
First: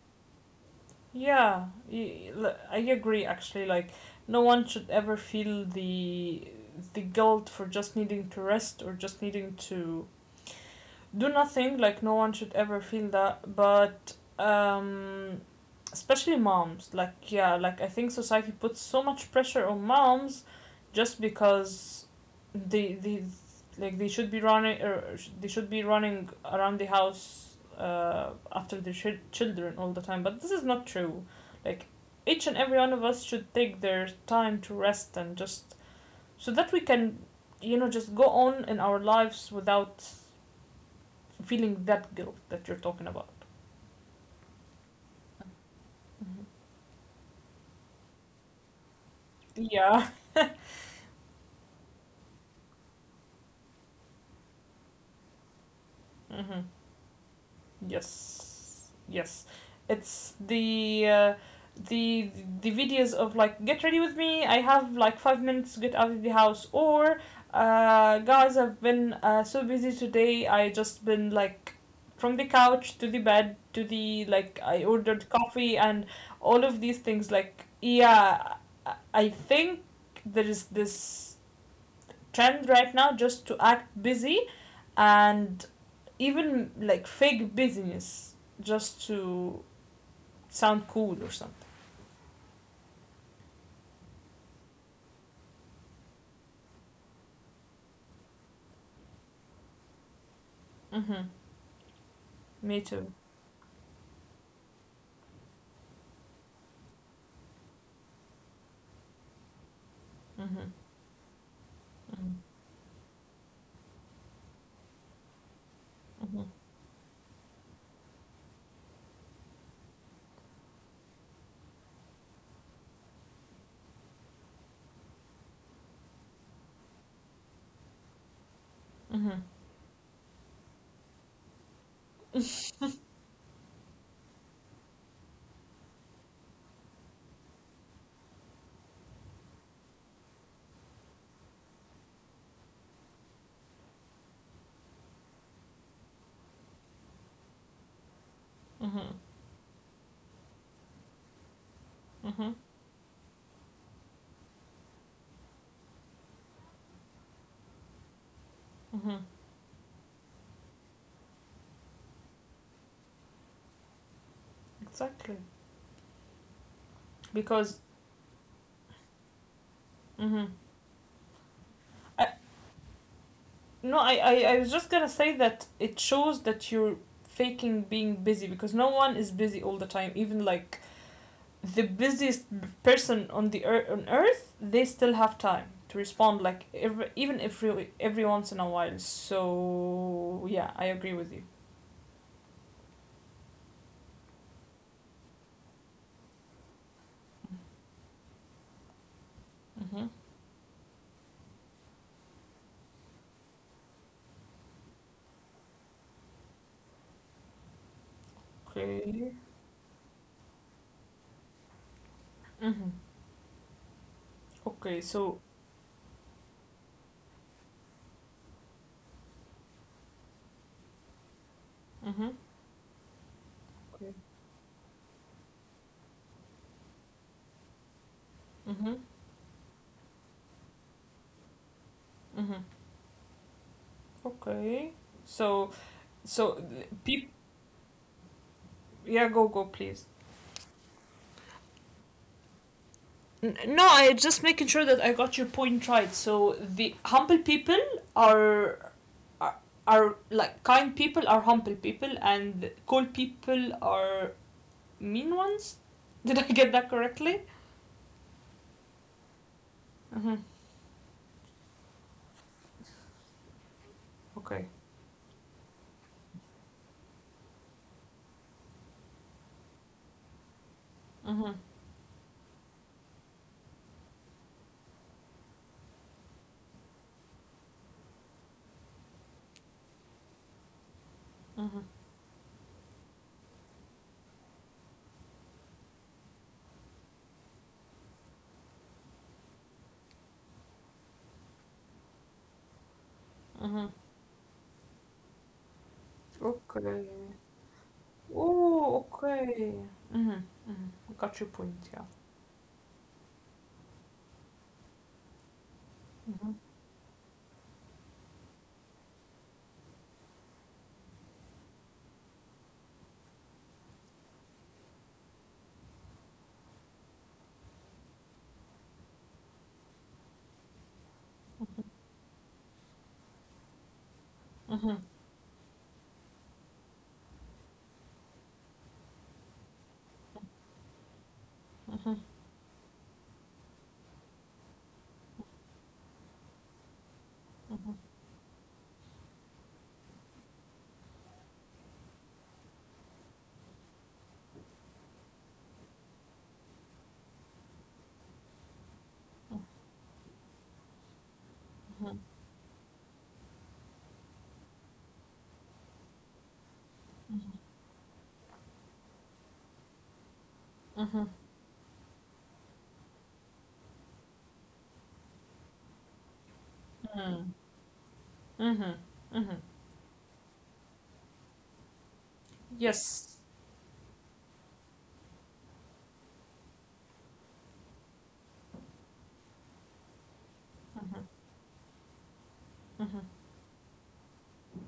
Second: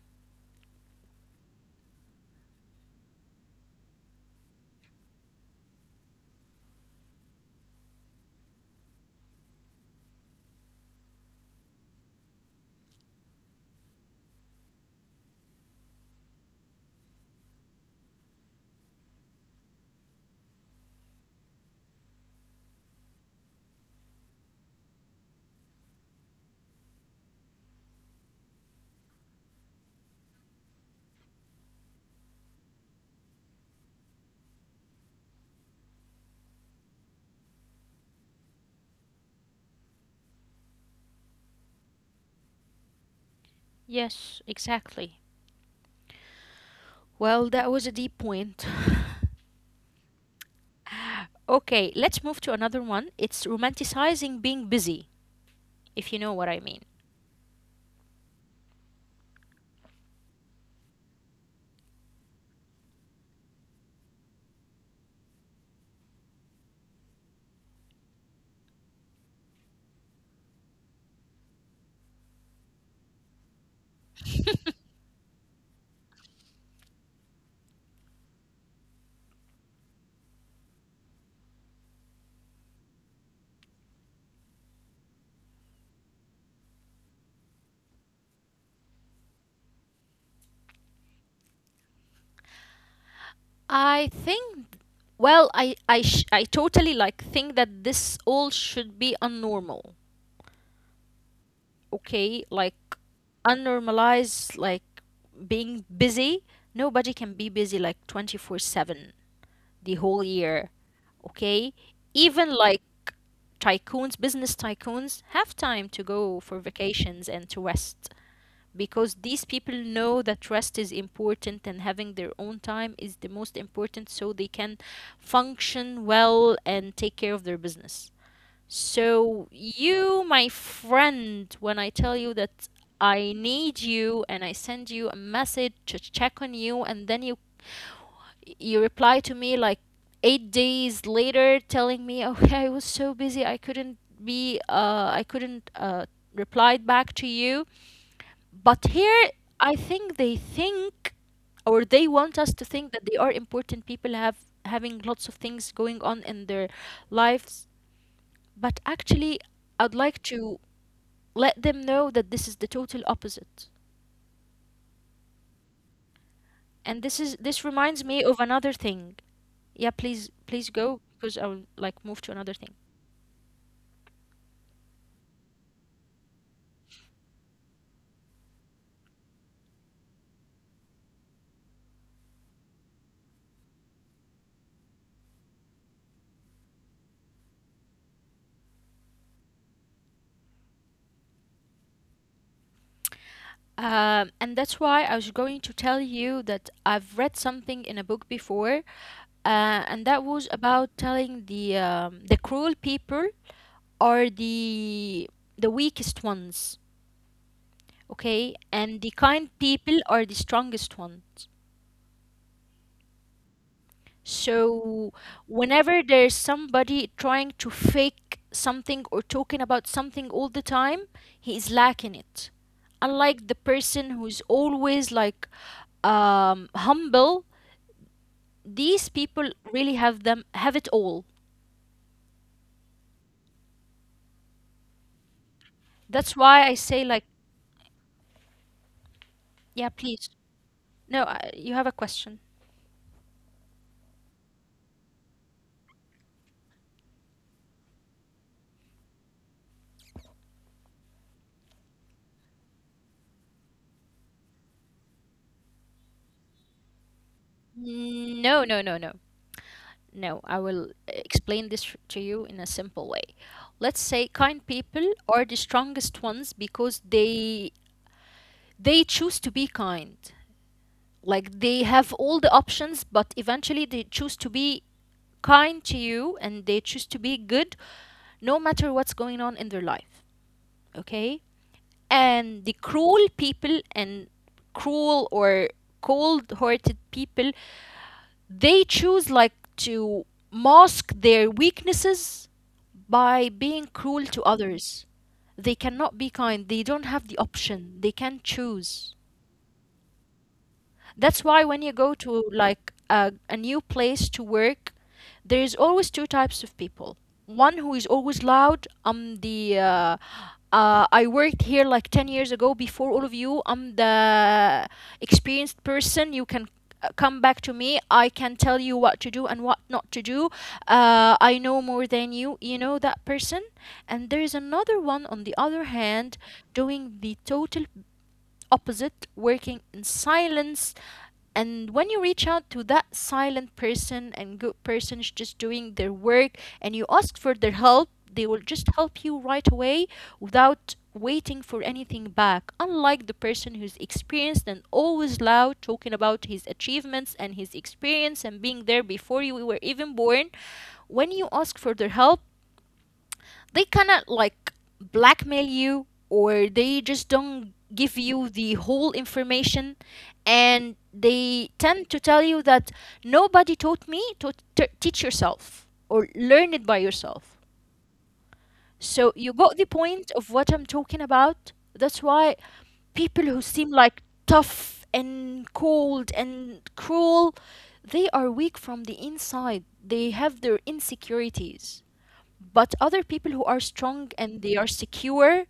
Speaker 2: Yeah, I agree actually. Like, no one should ever feel the guilt for just needing to rest or just needing to do nothing. Like no one should ever feel that, but especially moms, like yeah, like I think society puts so much pressure on moms just because they like they should be running or they should be running around the house after their children all the time, but this is not true. Like each and every one of us should take their time to rest and just so that we can, you know, just go on in our lives without feeling that guilt that you're talking about.
Speaker 1: Yes, exactly.
Speaker 2: Mm-hmm.
Speaker 1: Well, that was a deep point.
Speaker 2: Yeah.
Speaker 1: Okay, let's move to another one. It's romanticizing being busy, if you know what I mean.
Speaker 2: Hmm. Yes. Yes. It's the the the videos of like get ready with me. I have like 5 minutes to get out of the house. Or guys, I've been so busy today. I just been like from the couch to the bed to the like I ordered coffee and all of these things. Like yeah, I think there is this trend right now just to act busy and even like fake busyness just to sound cool or something.
Speaker 1: I think, well, I totally like think that this all should be unnormal.
Speaker 2: Mhm.
Speaker 1: Okay, like
Speaker 2: Me too.
Speaker 1: unnormalize like being busy. Nobody can be busy like 24/7 the whole year.
Speaker 2: Mhm.
Speaker 1: Okay? Even like
Speaker 2: Mhm.
Speaker 1: tycoons, business tycoons have time to go for
Speaker 2: Mhm.
Speaker 1: vacations and to rest because these people know that rest is important and having their own time is the most important so they can function well and take care of their business. So,
Speaker 2: Mhm.
Speaker 1: you, my friend, when I tell you that I need you and I send you a message to check on you, and then you reply to me like 8 days later telling me, "Okay, I was so busy, I couldn't be, I couldn't replied back to you." But here, I
Speaker 2: Mhm.
Speaker 1: think they think, or they want us to think that they are
Speaker 2: Mhm.
Speaker 1: important people have having lots of things going on in their lives, but actually, I'd
Speaker 2: Mhm.
Speaker 1: like to let them know that this is the total opposite.
Speaker 2: Exactly.
Speaker 1: And this is this reminds me of another
Speaker 2: Because
Speaker 1: thing. Yeah, please please go because I will
Speaker 2: mhm.
Speaker 1: like move to another thing.
Speaker 2: I, no, I was just gonna say that it shows that you're faking being busy because no one is busy all the time. Even like the busiest person on the earth on earth, they still have time to respond, like even every once in a while. So yeah, I agree with you.
Speaker 1: And that's why I was going to tell you that I've read something in a book before, and that was
Speaker 2: Mm-hmm.
Speaker 1: about telling the cruel people are the weakest ones, okay, and the kind people
Speaker 2: Okay.
Speaker 1: are the strongest ones.
Speaker 2: Mm-hmm.
Speaker 1: So,
Speaker 2: Okay.
Speaker 1: whenever
Speaker 2: So
Speaker 1: there's somebody trying to fake something or talking about something all the time, he is lacking it.
Speaker 2: mm-hmm.
Speaker 1: Unlike the person who's
Speaker 2: Okay.
Speaker 1: always like humble, these people
Speaker 2: Mm-hmm.
Speaker 1: really have them have it all.
Speaker 2: Mm-hmm. Okay. So
Speaker 1: That's why I say
Speaker 2: so
Speaker 1: like,
Speaker 2: people,
Speaker 1: yeah,
Speaker 2: yeah, go
Speaker 1: please.
Speaker 2: please.
Speaker 1: No, I, you have a question.
Speaker 2: No, I just making sure that I got your point right. So the humble people are are, are like kind people are humble people and cold people are mean ones. Did I get that correctly?
Speaker 1: No, no, no, no. No, I will
Speaker 2: Mm-hmm.
Speaker 1: explain this to you in a simple way. Let's say kind people
Speaker 2: Okay.
Speaker 1: are the strongest ones because they choose to be kind. Like they have
Speaker 2: Mm-hmm.
Speaker 1: all the options, but eventually they choose to be kind to you and they choose to be good no matter what's going on in their life. Okay?
Speaker 2: Mm-hmm.
Speaker 1: And the cruel people, and cruel or cold hearted people, they choose like to mask their weaknesses by being cruel to
Speaker 2: Mm-hmm.
Speaker 1: others. They cannot be kind. They don't have the
Speaker 2: Okay.
Speaker 1: option. They can't choose.
Speaker 2: Oh, okay. Mm-hmm.
Speaker 1: That's why
Speaker 2: Mm-hmm.
Speaker 1: when you
Speaker 2: I
Speaker 1: go
Speaker 2: got your
Speaker 1: to
Speaker 2: point, yeah.
Speaker 1: like a new place to work, there is always two types of people.
Speaker 2: Mm-hmm.
Speaker 1: One who is always loud. I'm the I worked here like 10 years ago before all of you. I'm the experienced person. You can come back to me. I can tell you what to do and what not to do. I know more than you. You know that person. And there is another one on the
Speaker 2: Mm-hmm.
Speaker 1: other hand doing the total opposite, working in silence. And when you reach out to
Speaker 2: Mm-hmm.
Speaker 1: that silent person and good person is just doing their work and you ask for their help, they will
Speaker 2: Mm-hmm.
Speaker 1: just help you right away without waiting for anything back, unlike the person who's experienced and always loud, talking about his achievements and his experience and being there before you were even born. When you ask for their help,
Speaker 2: Mm-hmm. Mm-hmm.
Speaker 1: they kind of like blackmail you or they just don't give you the whole information, and they
Speaker 2: Mm-hmm.
Speaker 1: tend to tell you that nobody taught me to teach yourself or learn it by yourself.
Speaker 2: Mm-hmm.
Speaker 1: So you
Speaker 2: Mm-hmm.
Speaker 1: got the point
Speaker 2: Mm-hmm.
Speaker 1: of what I'm talking about. That's why people who seem
Speaker 2: Yes.
Speaker 1: like tough and cold and cruel, they are weak from the inside. They have their
Speaker 2: Mm-hmm.
Speaker 1: insecurities, but other people who are
Speaker 2: Mm-hmm.
Speaker 1: strong and they are secure,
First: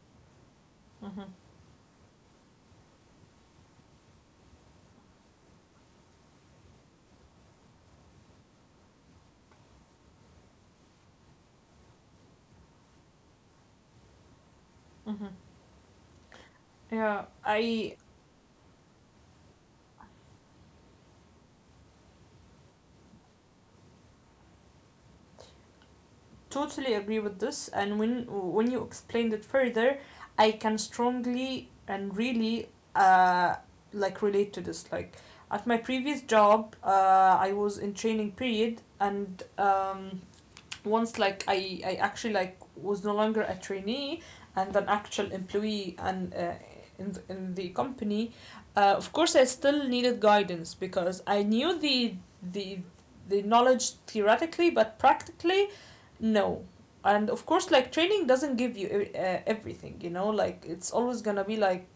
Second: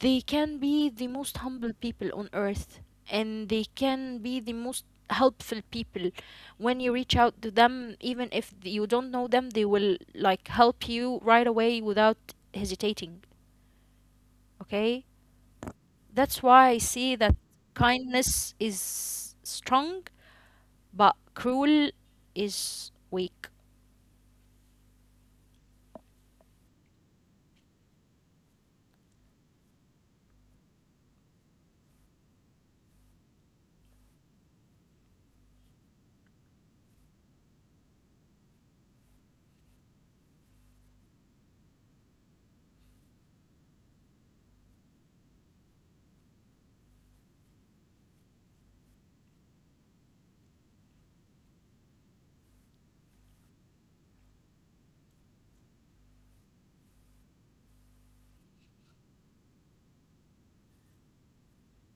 Speaker 1: they can be the
Speaker 2: Mm-hmm.
Speaker 1: most humble people on earth, and they can be the most helpful people. When you reach out to them, even if you don't know them, they will like help you right away without hesitating. Okay?
Speaker 2: Mm-hmm.
Speaker 1: That's why I see
Speaker 2: Yeah,
Speaker 1: that
Speaker 2: I
Speaker 1: kindness is strong, but cruel is weak.
Speaker 2: totally agree with this, and when you explained it further, I can strongly and really uh like relate to this. Like at my previous job, I was in training period, and once like I actually like was no longer a trainee and an actual employee and in, in the company, of course I still needed guidance because I knew the the knowledge theoretically, but practically no. And of course, like training doesn't give you everything, you know, like it's always gonna be like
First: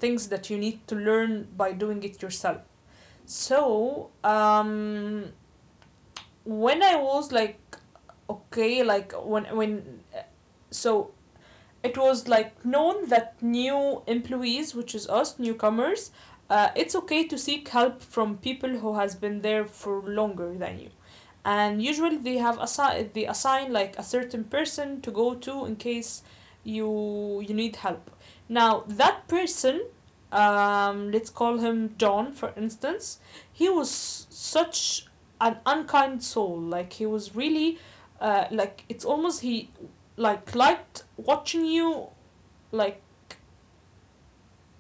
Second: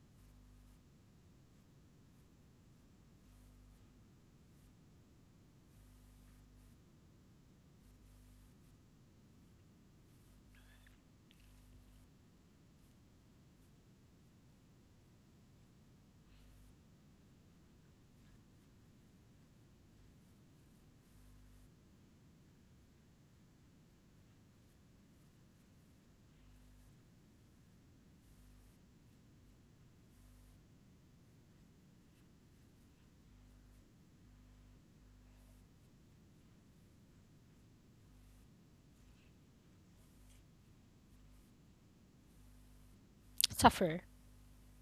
Speaker 2: things that you need to learn by doing it yourself. So when I was like okay like when so it was like known that new employees, which is us newcomers, it's okay to seek help from people who has been there for longer than you, and usually they have they assign like a certain person to go to in case you need help. Now that person, let's call him John for instance, he was such an unkind soul. Like he was really, like it's almost he like liked watching you like
Speaker 1: Suffer.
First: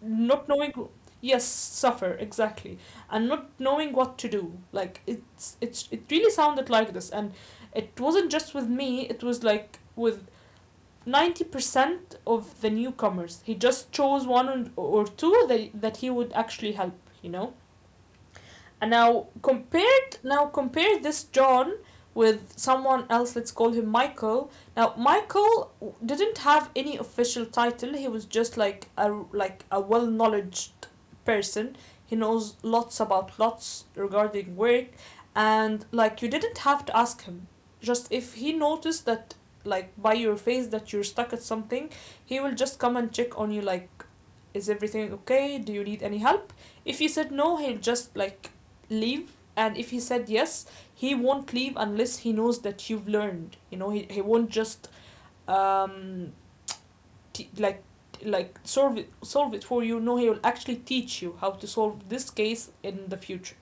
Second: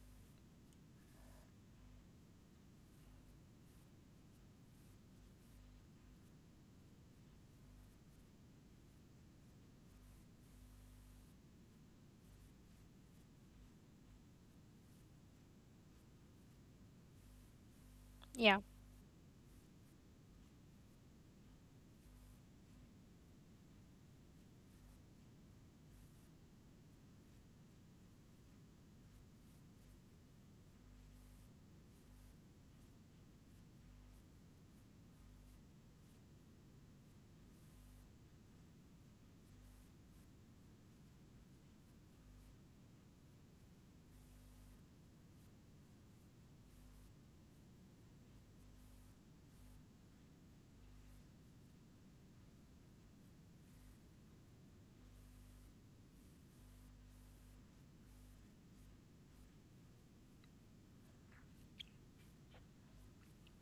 Speaker 2: not knowing, yes, suffer exactly, and not knowing what to do. Like it's it really sounded like this, and it wasn't just with me, it was like with 90% of the newcomers. He just chose one or two that he would actually help, you know.
Speaker 1: Yeah.
Speaker 2: And now compare this John with someone else, let's call him Michael. Now Michael didn't have any official title. He was just like a well knowledge person. He knows lots about lots regarding work, and like you didn't have to ask him. Just if he noticed that like by your face that you're stuck at something, he will just come and check on you like is everything okay? Do you need any help? If you said no, he'll just like leave? And if he said yes, he won't leave unless he knows that you've learned. You know, he won't just um, like solve it for you. No, he will actually teach you how to solve this case in the future.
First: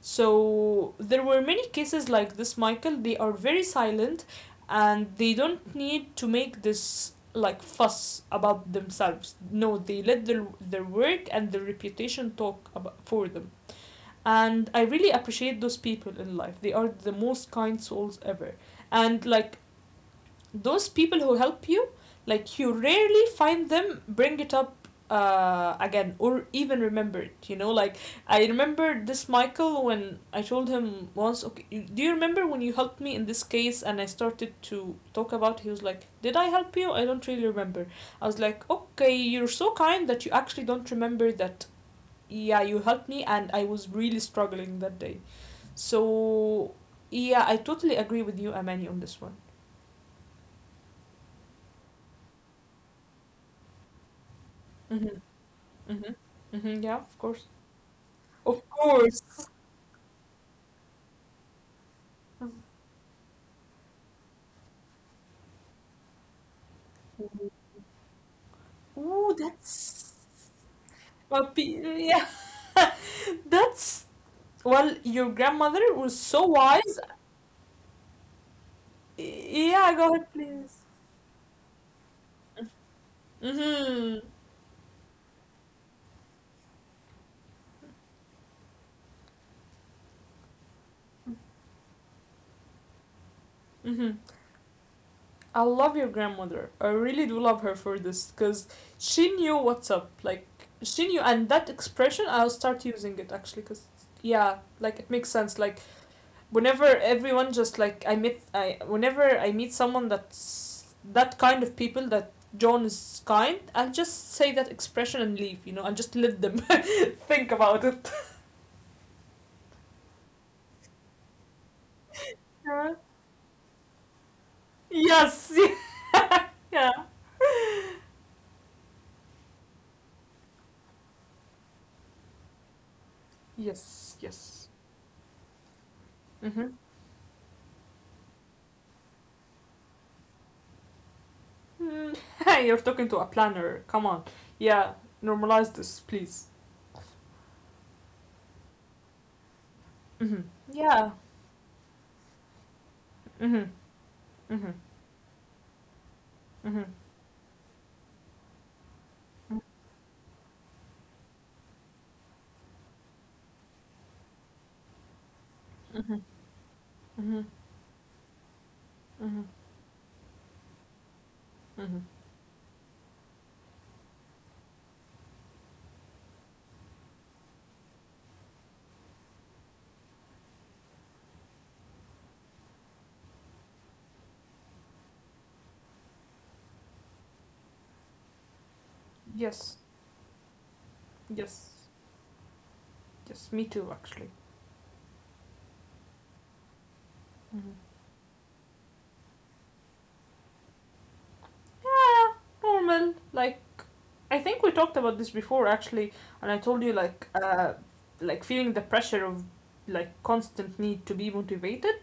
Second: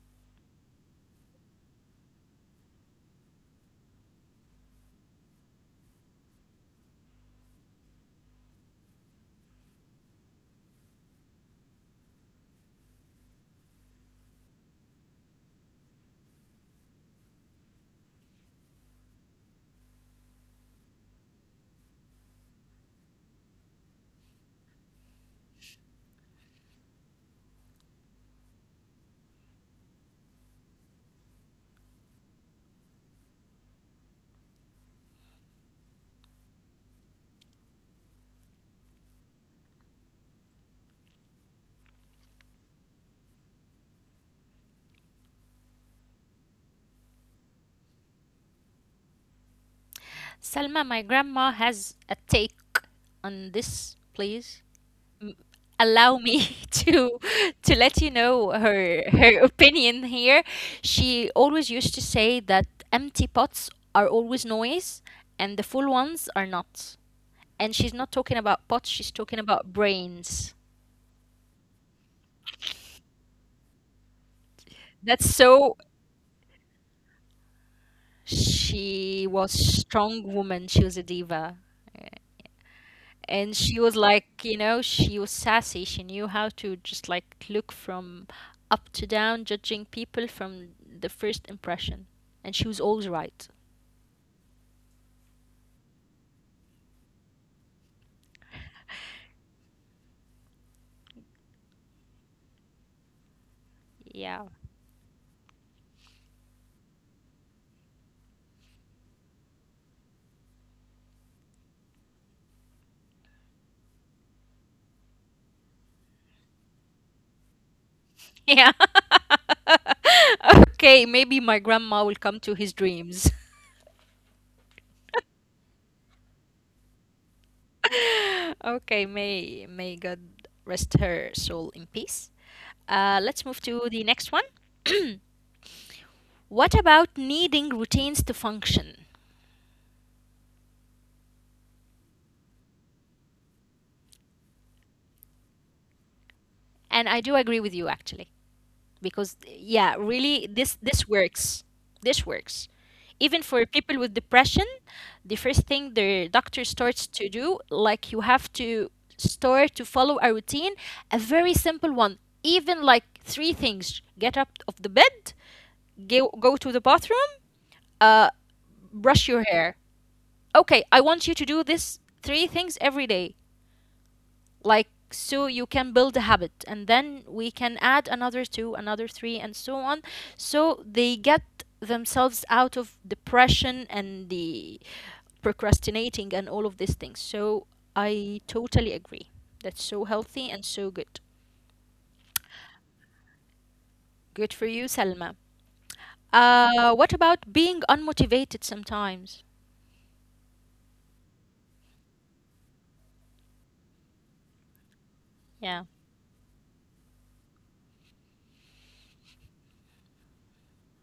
Speaker 2: So there were many cases like this, Michael. They are very silent, and they don't need to make this like fuss about themselves. No, they let their work and their reputation talk for them. And I really appreciate those people in life. They are the most kind souls ever. And like those people who help you, like you rarely find them bring it up again or even remember it, you know. Like I remember this Michael when I told him once okay, do you remember when you helped me in this case, and I started to talk about it? He was like did I help you, I don't really remember. I was like okay, you're so kind that you actually don't remember that. Yeah, you helped me, and I was really struggling that day. So yeah, I totally agree with you, Amani, on this one.
Speaker 1: Salma, my grandma has a take on this, please.
Speaker 2: Mm-hmm.
Speaker 1: M- Allow
Speaker 2: Mm-hmm.
Speaker 1: me
Speaker 2: Mm-hmm. Yeah, of
Speaker 1: to
Speaker 2: course,
Speaker 1: to let you know
Speaker 2: of
Speaker 1: her
Speaker 2: course.
Speaker 1: her opinion here. She always used to say that empty pots are always noise and the full ones are not. And she's not talking about pots, she's
Speaker 2: Ooh,
Speaker 1: talking about
Speaker 2: that's
Speaker 1: brains.
Speaker 2: well, yeah, that's well your
Speaker 1: That's so,
Speaker 2: grandmother was so wise.
Speaker 1: she was
Speaker 2: Yeah, go
Speaker 1: strong
Speaker 2: ahead
Speaker 1: woman,
Speaker 2: please.
Speaker 1: she was a diva. And she was
Speaker 2: Mm-hmm.
Speaker 1: like, you know, she was sassy. She knew how to just like look from up to down, judging people from the first impression. And she was always right.
Speaker 2: Mm-hmm. I love your grandmother. I really do love her for this because she knew what's up. Like she knew, and that expression I'll start using it actually because
Speaker 1: Yeah.
Speaker 2: yeah, like it makes sense. Like whenever everyone just like I whenever I meet someone that's that kind of people that John is kind, I'll just say that expression and leave. And just let them think about it.
Speaker 1: Yeah. Okay, maybe my grandma will come to his
Speaker 2: Yeah.
Speaker 1: dreams.
Speaker 2: Yes. Yeah.
Speaker 1: Okay, may God rest her soul in peace. Let's move to the
Speaker 2: Yes.
Speaker 1: next one.
Speaker 2: Yes. Mm-hmm.
Speaker 1: What about needing routines to function?
Speaker 2: Mm, Hey, you're talking to a planner. Come on. Yeah, normalize this, please.
Speaker 1: And I do agree with you, actually, because yeah, really
Speaker 2: Hmm.
Speaker 1: this
Speaker 2: Yeah.
Speaker 1: works, this works, even for
Speaker 2: Hmm.
Speaker 1: people with
Speaker 2: Hmm.
Speaker 1: depression. The first thing the doctor
Speaker 2: Hmm.
Speaker 1: starts to do, like, you have to start to follow a routine, a very simple one, even like three things: get up of the bed,
Speaker 2: Hmm.
Speaker 1: go to the
Speaker 2: Hmm.
Speaker 1: bathroom, uh
Speaker 2: Hmm.
Speaker 1: brush your hair. Okay, I want you to do
Speaker 2: Hmm.
Speaker 1: this three things every day, like, so you can build a habit, and then we can add another two, another three, and so on, so they get themselves out of depression and the procrastinating and all of these things. So I totally
Speaker 2: Yes.
Speaker 1: agree. That's so healthy and so
Speaker 2: Yes.
Speaker 1: good.
Speaker 2: Yes. Me too, actually.
Speaker 1: Good for you, Selma. What
Speaker 2: Hmm.
Speaker 1: about being unmotivated sometimes?
Speaker 2: Yeah, normal. Like I think we talked about this before actually, and I
Speaker 1: Yeah.
Speaker 2: told you like like feeling the pressure of like constant need to be motivated,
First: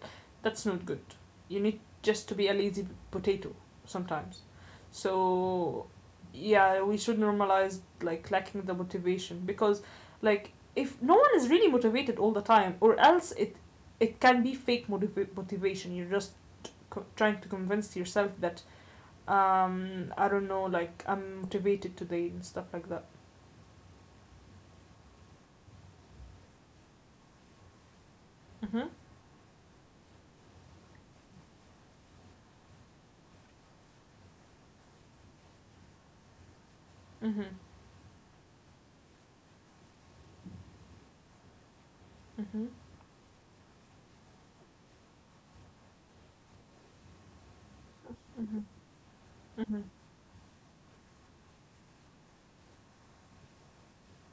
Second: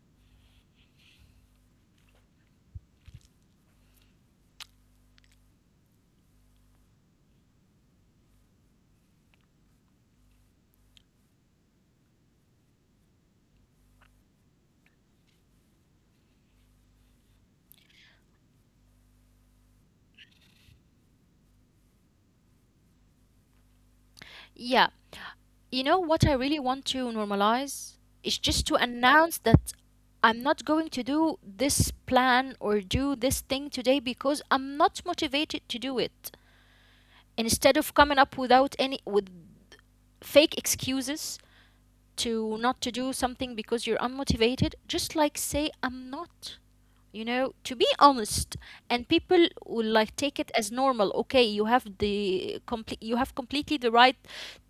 Speaker 2: that's not good. You need just to be a lazy potato sometimes. So yeah, we should normalize like lacking the motivation because like if no one is really motivated all the time or else it can be fake motivation. You're just trying to convince yourself that I don't know, like I'm motivated today and stuff like that.
Speaker 1: Yeah. You know what I really want to normalize is just to
Speaker 2: Mhm.
Speaker 1: announce that I'm not going to do this plan or do this thing today because I'm not motivated to do it, instead
Speaker 2: Mhm.
Speaker 1: of coming up without any with fake excuses to not to
Speaker 2: Mhm.
Speaker 1: do something because you're unmotivated. Just like, say I'm not, you know, to be honest,
Speaker 2: Mhm.
Speaker 1: and people will like
Speaker 2: Mhm.
Speaker 1: take it as normal. Okay, you have the complete, you have completely the right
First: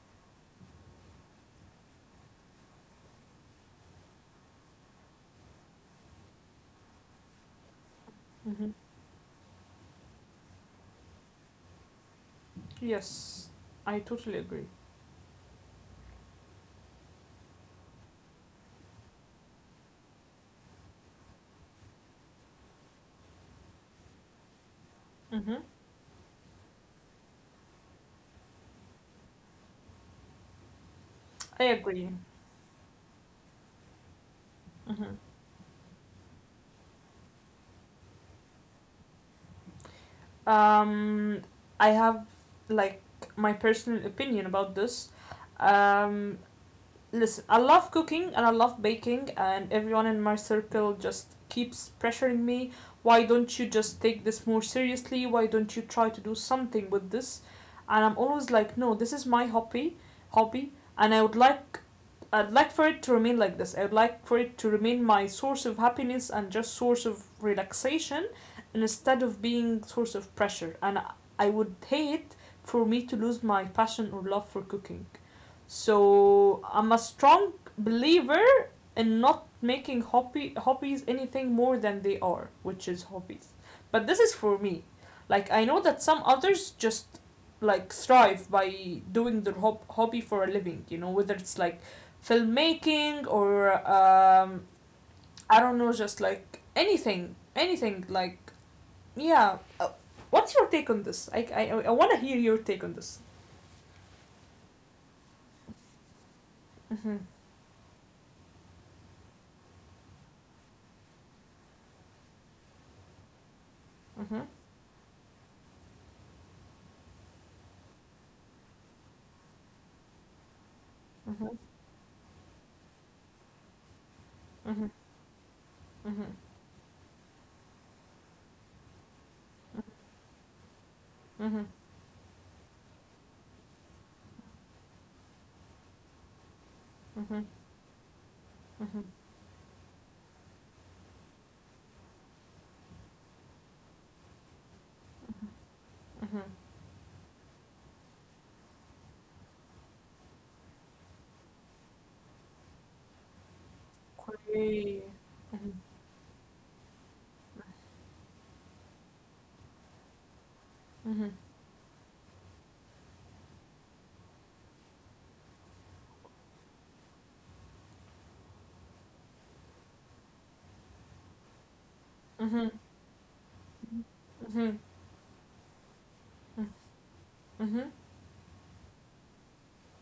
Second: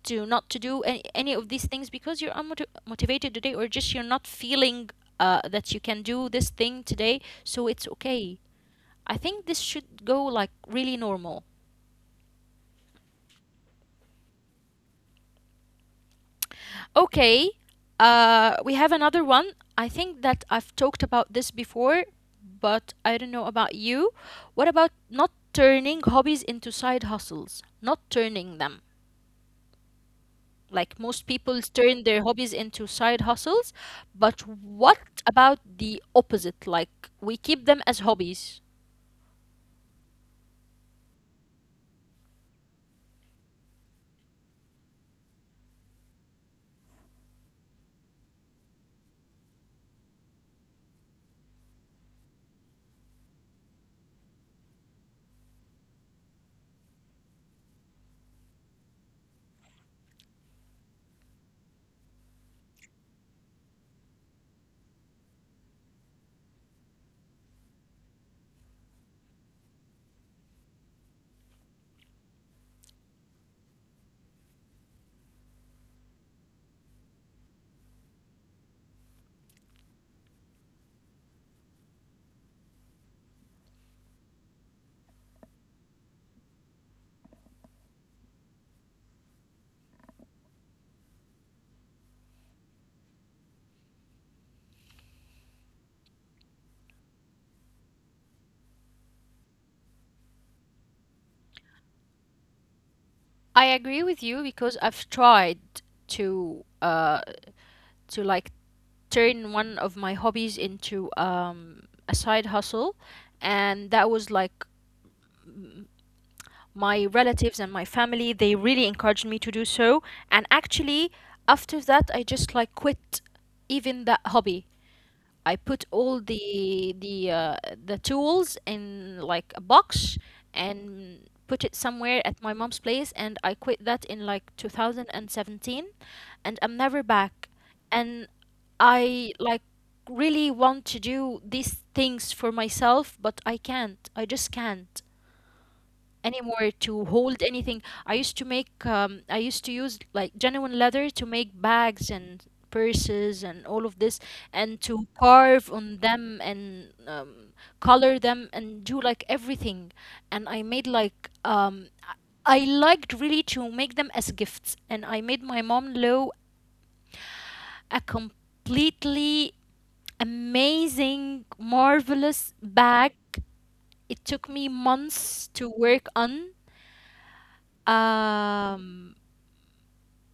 Speaker 1: to not to do any of these things because you're unmotivated motivated today, or just you're not feeling that you can do this thing today, so it's okay.
Speaker 2: Mhm.
Speaker 1: I think this should go like really normal.
Speaker 2: Yes, I totally agree.
Speaker 1: Okay, we have another one. I think that I've talked about this before, but I don't know about you. What about not
Speaker 2: Mhm.
Speaker 1: turning hobbies into side hustles? Not turning them. Like, most people
Speaker 2: I
Speaker 1: turn
Speaker 2: agree.
Speaker 1: their hobbies into side hustles, but what
Speaker 2: Mhm.
Speaker 1: about the opposite? Like, we keep them as hobbies.
Speaker 2: um I have like my personal opinion about this. um Listen, I love cooking and I love baking, and everyone in my circle just keeps pressuring me. Why don't you just take this more seriously? Why don't you try to do something with this? And I'm always like, no, this is my hobby, hobby, and I would like. I'd like for it to remain like this. I would like for it to remain my source of happiness and just source of relaxation instead of being source of pressure. And I- would hate for me to lose my passion or love for cooking. So I'm a strong believer in not making hobby hobbies anything more than they are, which is hobbies. But this is for me. Like I know that some others just like thrive by doing their hobby for a living. You know, whether it's like filmmaking or I don't know, just like anything, anything like yeah. What's your take on this? I want to hear your take on this.
Speaker 1: I agree with you because I've tried to uh
Speaker 2: Hmm.
Speaker 1: to like turn one of my hobbies into a side hustle, and that was
Speaker 2: Hmm.
Speaker 1: like, mm, my relatives and my family, they really encouraged me to do so, and actually,
Speaker 2: Hmm.
Speaker 1: after that, I just like quit even that hobby.
Speaker 2: Hmm.
Speaker 1: I put all
Speaker 2: Hmm.
Speaker 1: the the tools in like a box and put it
Speaker 2: Mhm.
Speaker 1: somewhere at my mom's place, and I quit that in like 2017, and I'm never back.
Speaker 2: Mhm.
Speaker 1: And
Speaker 2: Mhm.
Speaker 1: I like really want to do these things for myself, but I can't, I just can't
Speaker 2: Mhm.
Speaker 1: anymore to hold anything. I used to make, I used to use like genuine leather to make bags and purses and all of this, and to
Speaker 2: Correct.
Speaker 1: carve
Speaker 2: Mhm.
Speaker 1: on them and color them and do like everything. And I made like,
Speaker 2: Mhm.
Speaker 1: I liked really to make them as gifts. And I made my mom Lo a completely amazing, marvelous
Speaker 2: Mhm.
Speaker 1: bag. It took me
Speaker 2: Mhm.
Speaker 1: months to work on.
Speaker 2: Mhm. Mhm.
Speaker 1: um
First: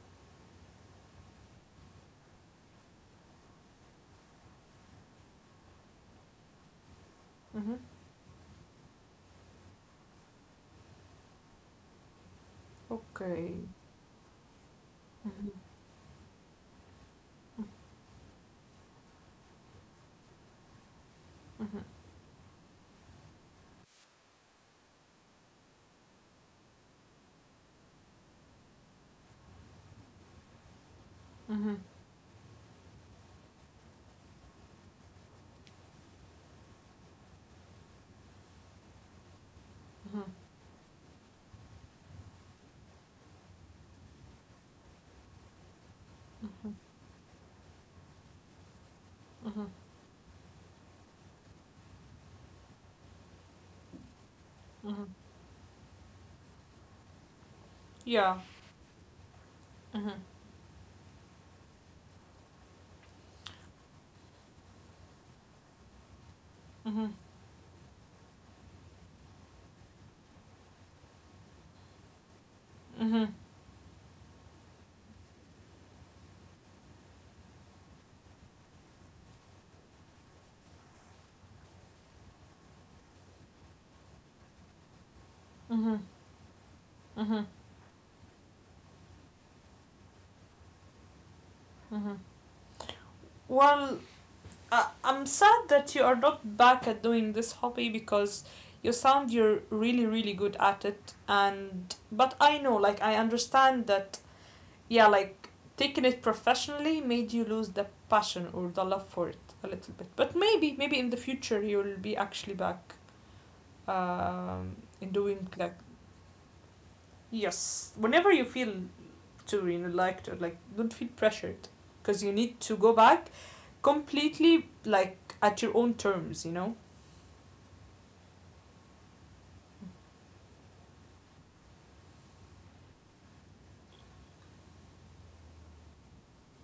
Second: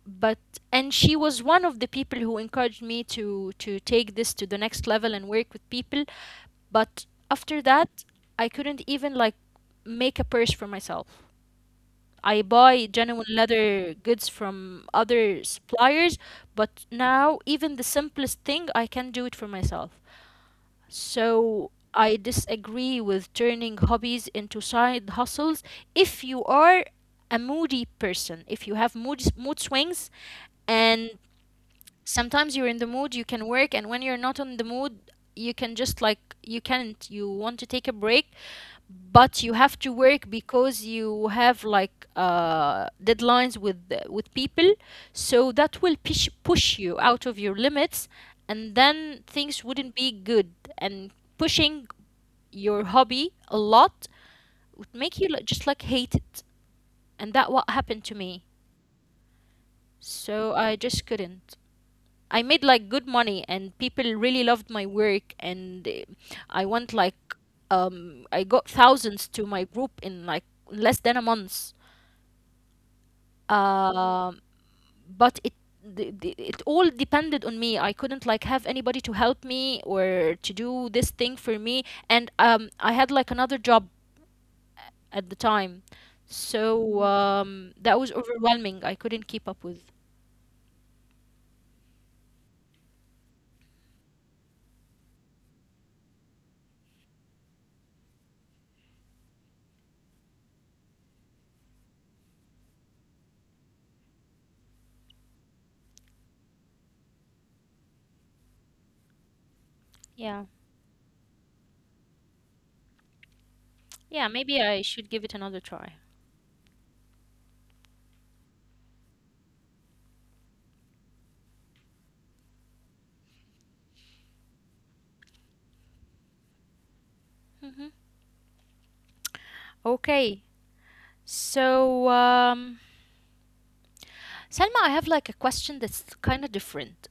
Speaker 1: but, and she was one of the people who encouraged me to take this to the next level and work with people, but after
Speaker 2: Mhm.
Speaker 1: that, I couldn't even like make a purse for myself. I buy genuine
Speaker 2: Okay.
Speaker 1: leather goods from other
Speaker 2: Mhm.
Speaker 1: suppliers, but now even the simplest thing I can do it for myself. So
Speaker 2: Mhm.
Speaker 1: I disagree with turning hobbies into side hustles. If you are a moody person, if you have mood swings, and
Speaker 2: Mhm.
Speaker 1: sometimes you're in the mood, you can work, and when you're not on the mood, you can just like, you can't. You want to take a break, but you have to work
Speaker 2: Mhm.
Speaker 1: because you have like deadlines with people, so that will push
Speaker 2: Mhm.
Speaker 1: you out of your limits, and then things
Speaker 2: Mhm.
Speaker 1: wouldn't be good. And pushing your hobby a lot would make
Speaker 2: Mhm.
Speaker 1: you just like hate it, and that what happened to me.
Speaker 2: Yeah. Mhm.
Speaker 1: So I just couldn't. I made like good money, and people really loved my work, and I went like,
Speaker 2: Mhm.
Speaker 1: I got thousands to my group in like less than a month.
Speaker 2: Mhm.
Speaker 1: Um but it, it all depended on me. I couldn't like have anybody to help me or to do this thing for me, and I had like another job at the time.
Speaker 2: Mhm.
Speaker 1: So
Speaker 2: Mhm.
Speaker 1: that was overwhelming. I couldn't keep up with.
Speaker 2: Mhm. Well, I'm sad that you are not back at doing this hobby because you sound you're really really good at it and but I know like I understand that yeah, like taking it professionally made you lose the passion or the love for it a little bit.
Speaker 1: Yeah.
Speaker 2: But maybe, maybe in the future you'll be actually back
Speaker 1: Yeah, maybe I should give it
Speaker 2: in
Speaker 1: another
Speaker 2: doing
Speaker 1: try.
Speaker 2: like yes, whenever you feel to really like to like don't feel pressured because you need to go back completely like at your own terms, you know.
Speaker 1: Mhm. Okay. So, Selma, I have like a question that's kind of different,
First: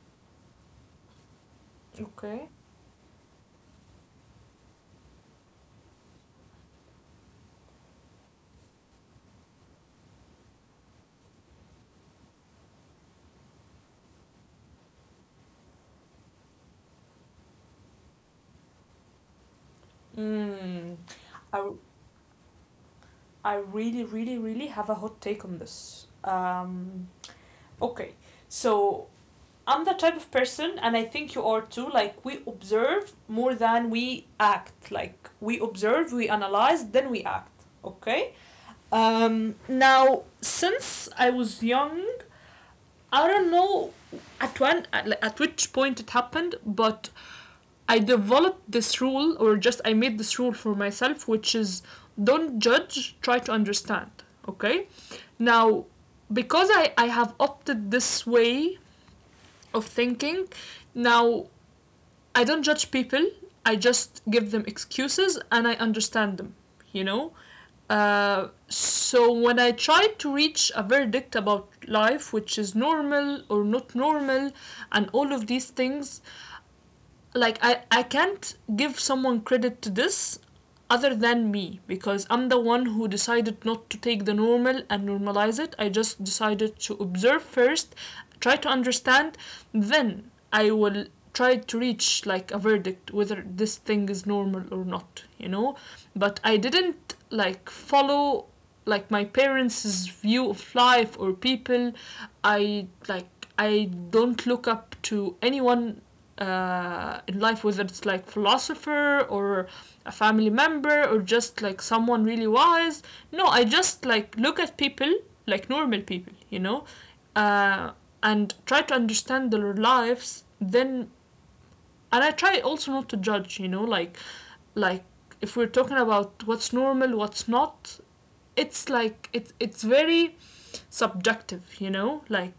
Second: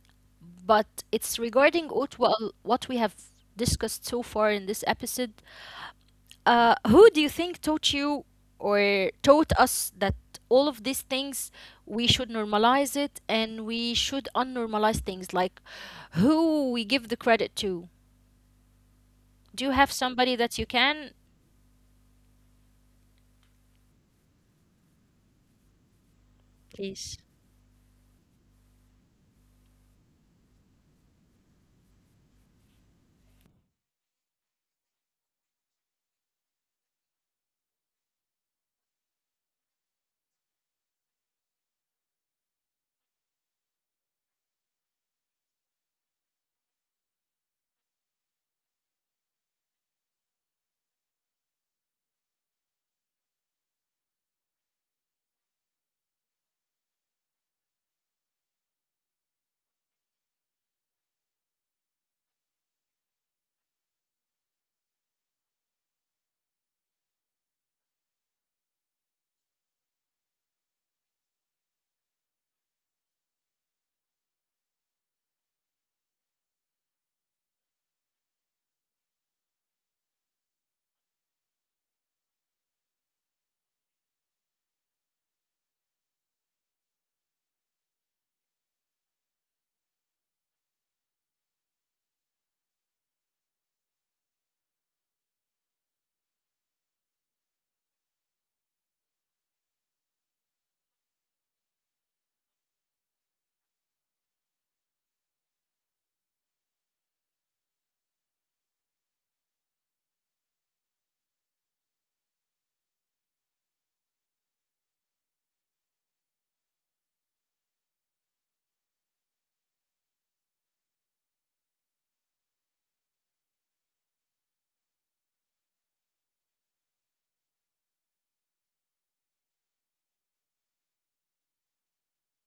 Speaker 1: but it's regarding what, well,
Speaker 2: Okay.
Speaker 1: what we have discussed so far in this episode. Who do you think taught you or taught us that all of these things we should normalize it and we should unnormalize things? Like, who we give the credit to? Do you have somebody that you can?
Speaker 2: Mm. I I really really really have a hot take on this.
Speaker 1: Please.
Speaker 2: Okay. So I'm the type of person, and I think you are too, like we observe more than we act. Like we observe, we analyze, then we act. Okay? Now, since I was young, I don't know at when at, like, at which point it happened, but I developed this rule, or just I made this rule for myself, which is don't judge, try to understand. Okay? Now, because I have opted this way of thinking, now I don't judge people. I just give them excuses and I understand them, you know? So when I try to reach a verdict about life, which is normal or not normal, and all of these things, like I can't give someone credit to this other than me because I'm the one who decided not to take the normal and normalize it. I just decided to observe first, try to understand, then I will try to reach like a verdict whether this thing is normal or not, you know? But I didn't like follow like my parents' view of life or people. I like I don't look up to anyone in life, whether it's like philosopher or a family member or just like someone really wise. No, I just like look at people like normal people, you know, uh, and try to understand their lives. Then, and I try also not to judge, you know, like if we're talking about what's normal, what's not. It's like it's very subjective, you know? Like,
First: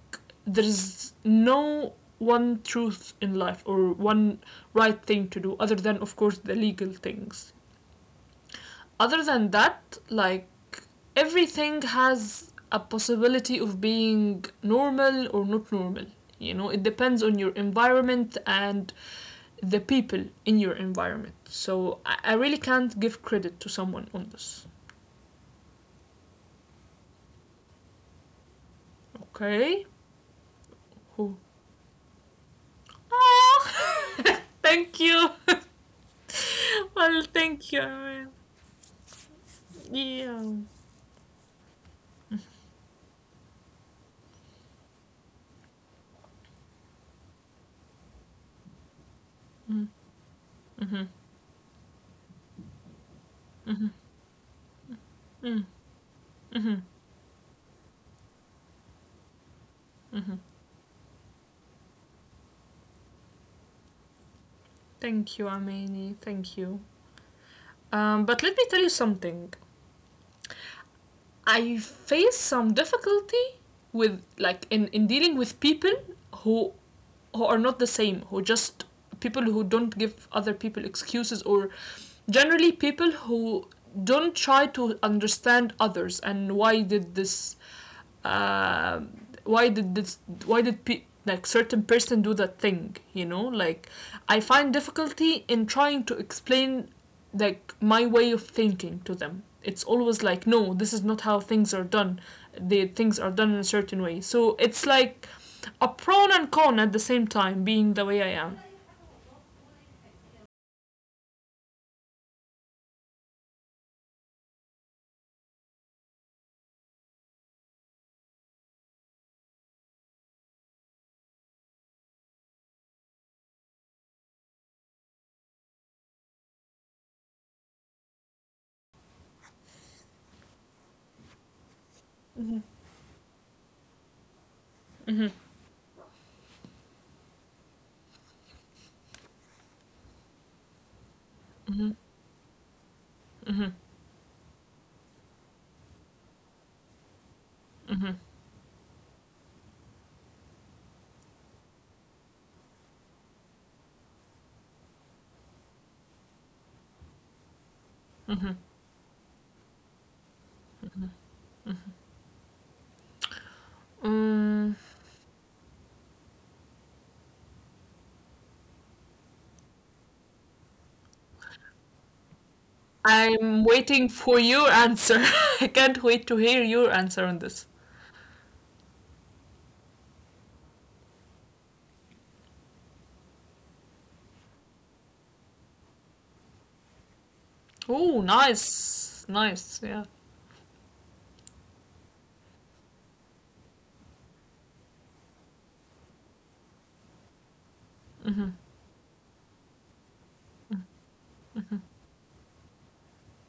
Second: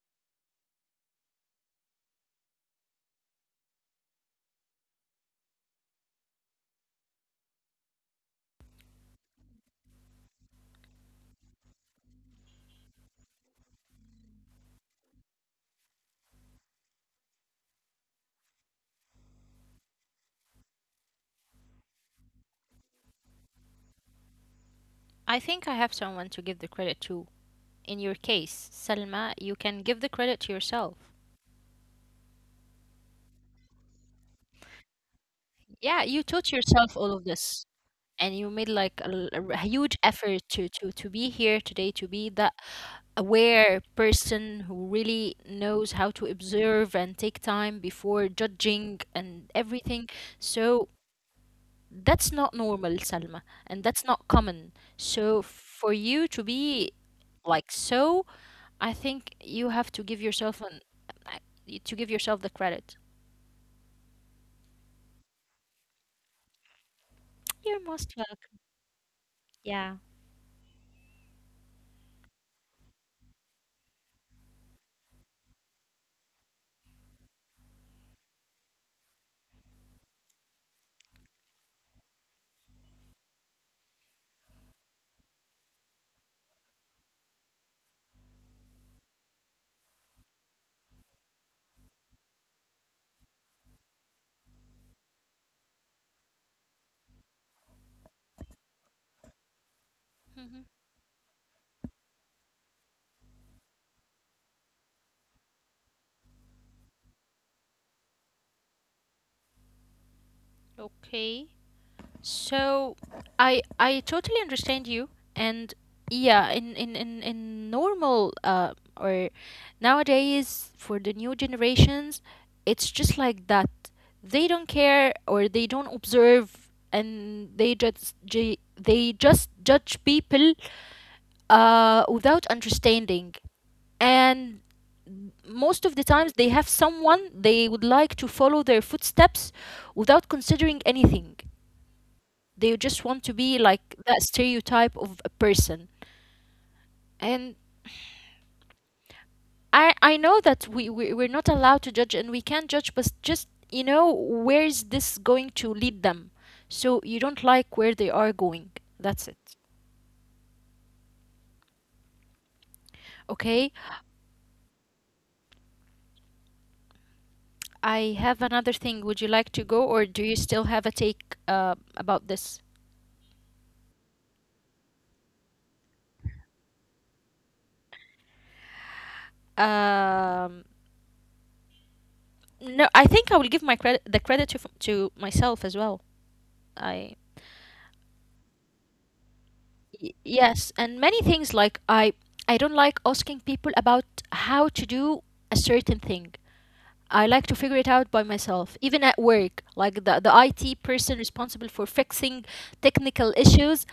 Speaker 2: there's no one truth in life or one right thing to do, other than, of course, the legal things. Other than that, like, everything has a possibility of being normal or not normal. You know, it depends on your environment and the people in your environment. So I really can't give credit to someone on this.
Speaker 1: I think I have someone to give the credit to. In your case, Salma, you can
Speaker 2: Okay?
Speaker 1: give the credit to yourself.
Speaker 2: Who? Ah! Thank you.
Speaker 1: Yeah, you taught yourself all
Speaker 2: Well,
Speaker 1: of this,
Speaker 2: thank you. I mean,
Speaker 1: and you made like a, huge
Speaker 2: yeah.
Speaker 1: effort to be here today, to be that aware person who really knows how to observe and take time before judging and
Speaker 2: Mm,
Speaker 1: everything. So
Speaker 2: mhm,
Speaker 1: that's not normal, Salma, and
Speaker 2: mhm,
Speaker 1: that's not common. So
Speaker 2: mm,
Speaker 1: for you to
Speaker 2: mhm,
Speaker 1: be like so, I think you have to give
Speaker 2: mhm.
Speaker 1: yourself an uh, to give yourself the credit.
Speaker 2: Thank you, Amini. Thank you.
Speaker 1: You're most
Speaker 2: But let
Speaker 1: welcome.
Speaker 2: me tell you something.
Speaker 1: Yeah.
Speaker 2: I face some difficulty with like in dealing with people who who are not the same, who just people who don't give other people excuses or generally people who don't try to understand others and why did this uh, why did this why did like certain person do that thing, you know, like I find difficulty in trying to explain like my way of thinking to them. It's
Speaker 1: Hmm.
Speaker 2: always like, no, this is not how things are done. The things are done in a certain way. So it's like a pro and con at the same time, being the way I am.
Speaker 1: Okay. So I totally understand you, and yeah, in normal or nowadays for the new generations, it's just like that. They don't care, or they don't observe, and they just they just judge people without understanding. And most of the times they have someone they would like to follow their footsteps without considering anything. They just want to be like that stereotype of a person. And I know that we we're not allowed to judge and we can't judge, but just, you know, where is this going to lead them? So you don't like where they are going. That's it. Okay.
Speaker 2: Um,
Speaker 1: I have another thing. Would you like to go, or do you still have a take about this?
Speaker 2: I'm waiting for your answer. I can't wait to hear your answer on this.
Speaker 1: Um, no, I think I will give my credit the credit to to myself as well. I,
Speaker 2: Oh, nice, nice,
Speaker 1: y-
Speaker 2: yeah.
Speaker 1: yes, and many things, like, I don't like asking people about how to do a certain thing. I like to figure it out by myself, even at work. Like the IT person responsible for fixing technical issues,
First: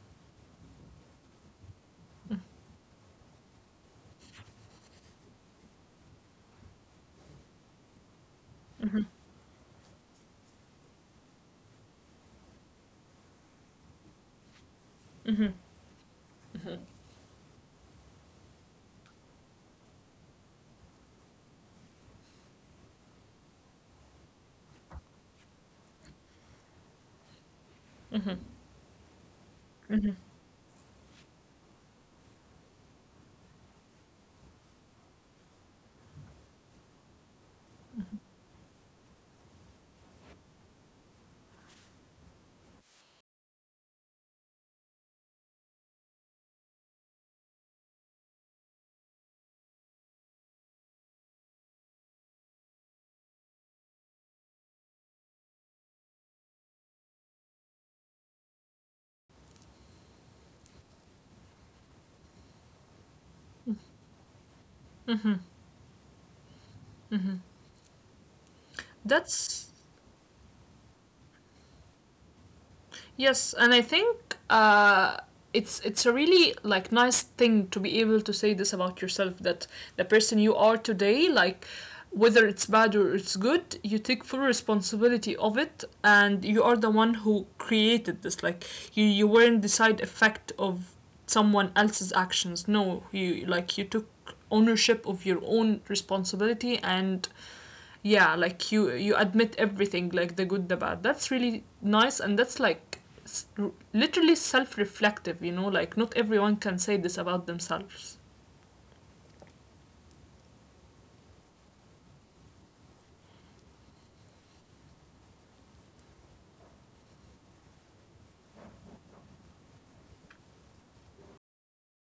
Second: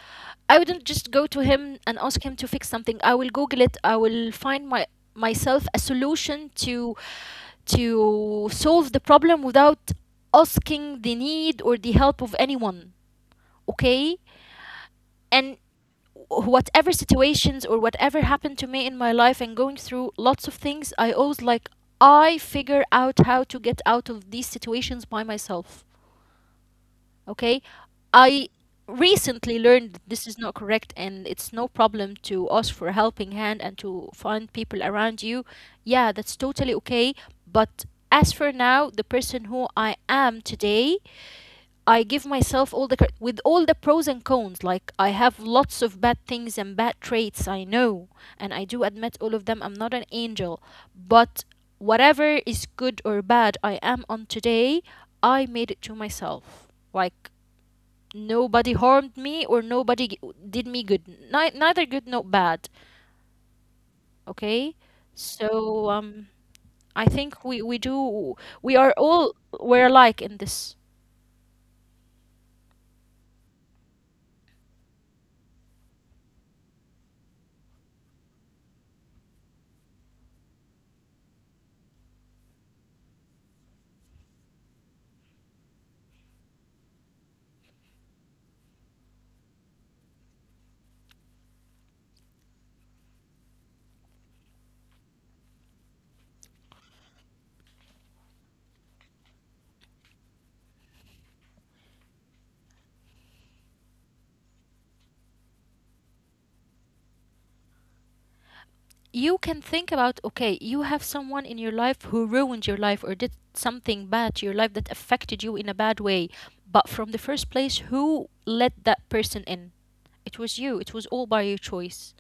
Speaker 1: I wouldn't just go to him and ask him to fix something. I will Google it. I will find my myself a solution to solve the problem without asking the need or the help of anyone. Okay? And
Speaker 2: Mm-hmm. Mm-hmm.
Speaker 1: whatever situations or whatever happened to me in my life and going through lots of things, I always like, I figure out how to get out of these situations by myself. Okay. I recently learned that this is not correct, and it's no problem to ask for a helping hand and to find people around you. Yeah, that's totally okay. But as for now, the person who I am today, I give myself all the credit with all the pros and cons. Like, I have lots of bad things and bad traits, I know, and I do admit all of them. I'm not an angel, but whatever is good or bad I am on today, I made it to myself. Like, nobody harmed me or nobody did me good. Neither good nor bad. Okay, so I think we do we are all, we're
Speaker 2: That's
Speaker 1: alike in this.
Speaker 2: Yes, and I think it's a really like nice thing to be able to say this about yourself that the person you are today, like whether it's bad or it's good, you take full responsibility of it, and you are the one who created this. Like you weren't the side effect of someone else's actions. No, you like you took ownership of your own responsibility and yeah like you admit everything like the good the bad that's really nice and that's like literally self-reflective, you know, like not everyone can say this about themselves.
Speaker 1: You can think about, okay, you have someone in your life who ruined your life or did something bad to your life that affected you in a bad way, but from the first place, who let that person in? It was you. It was all by your choice,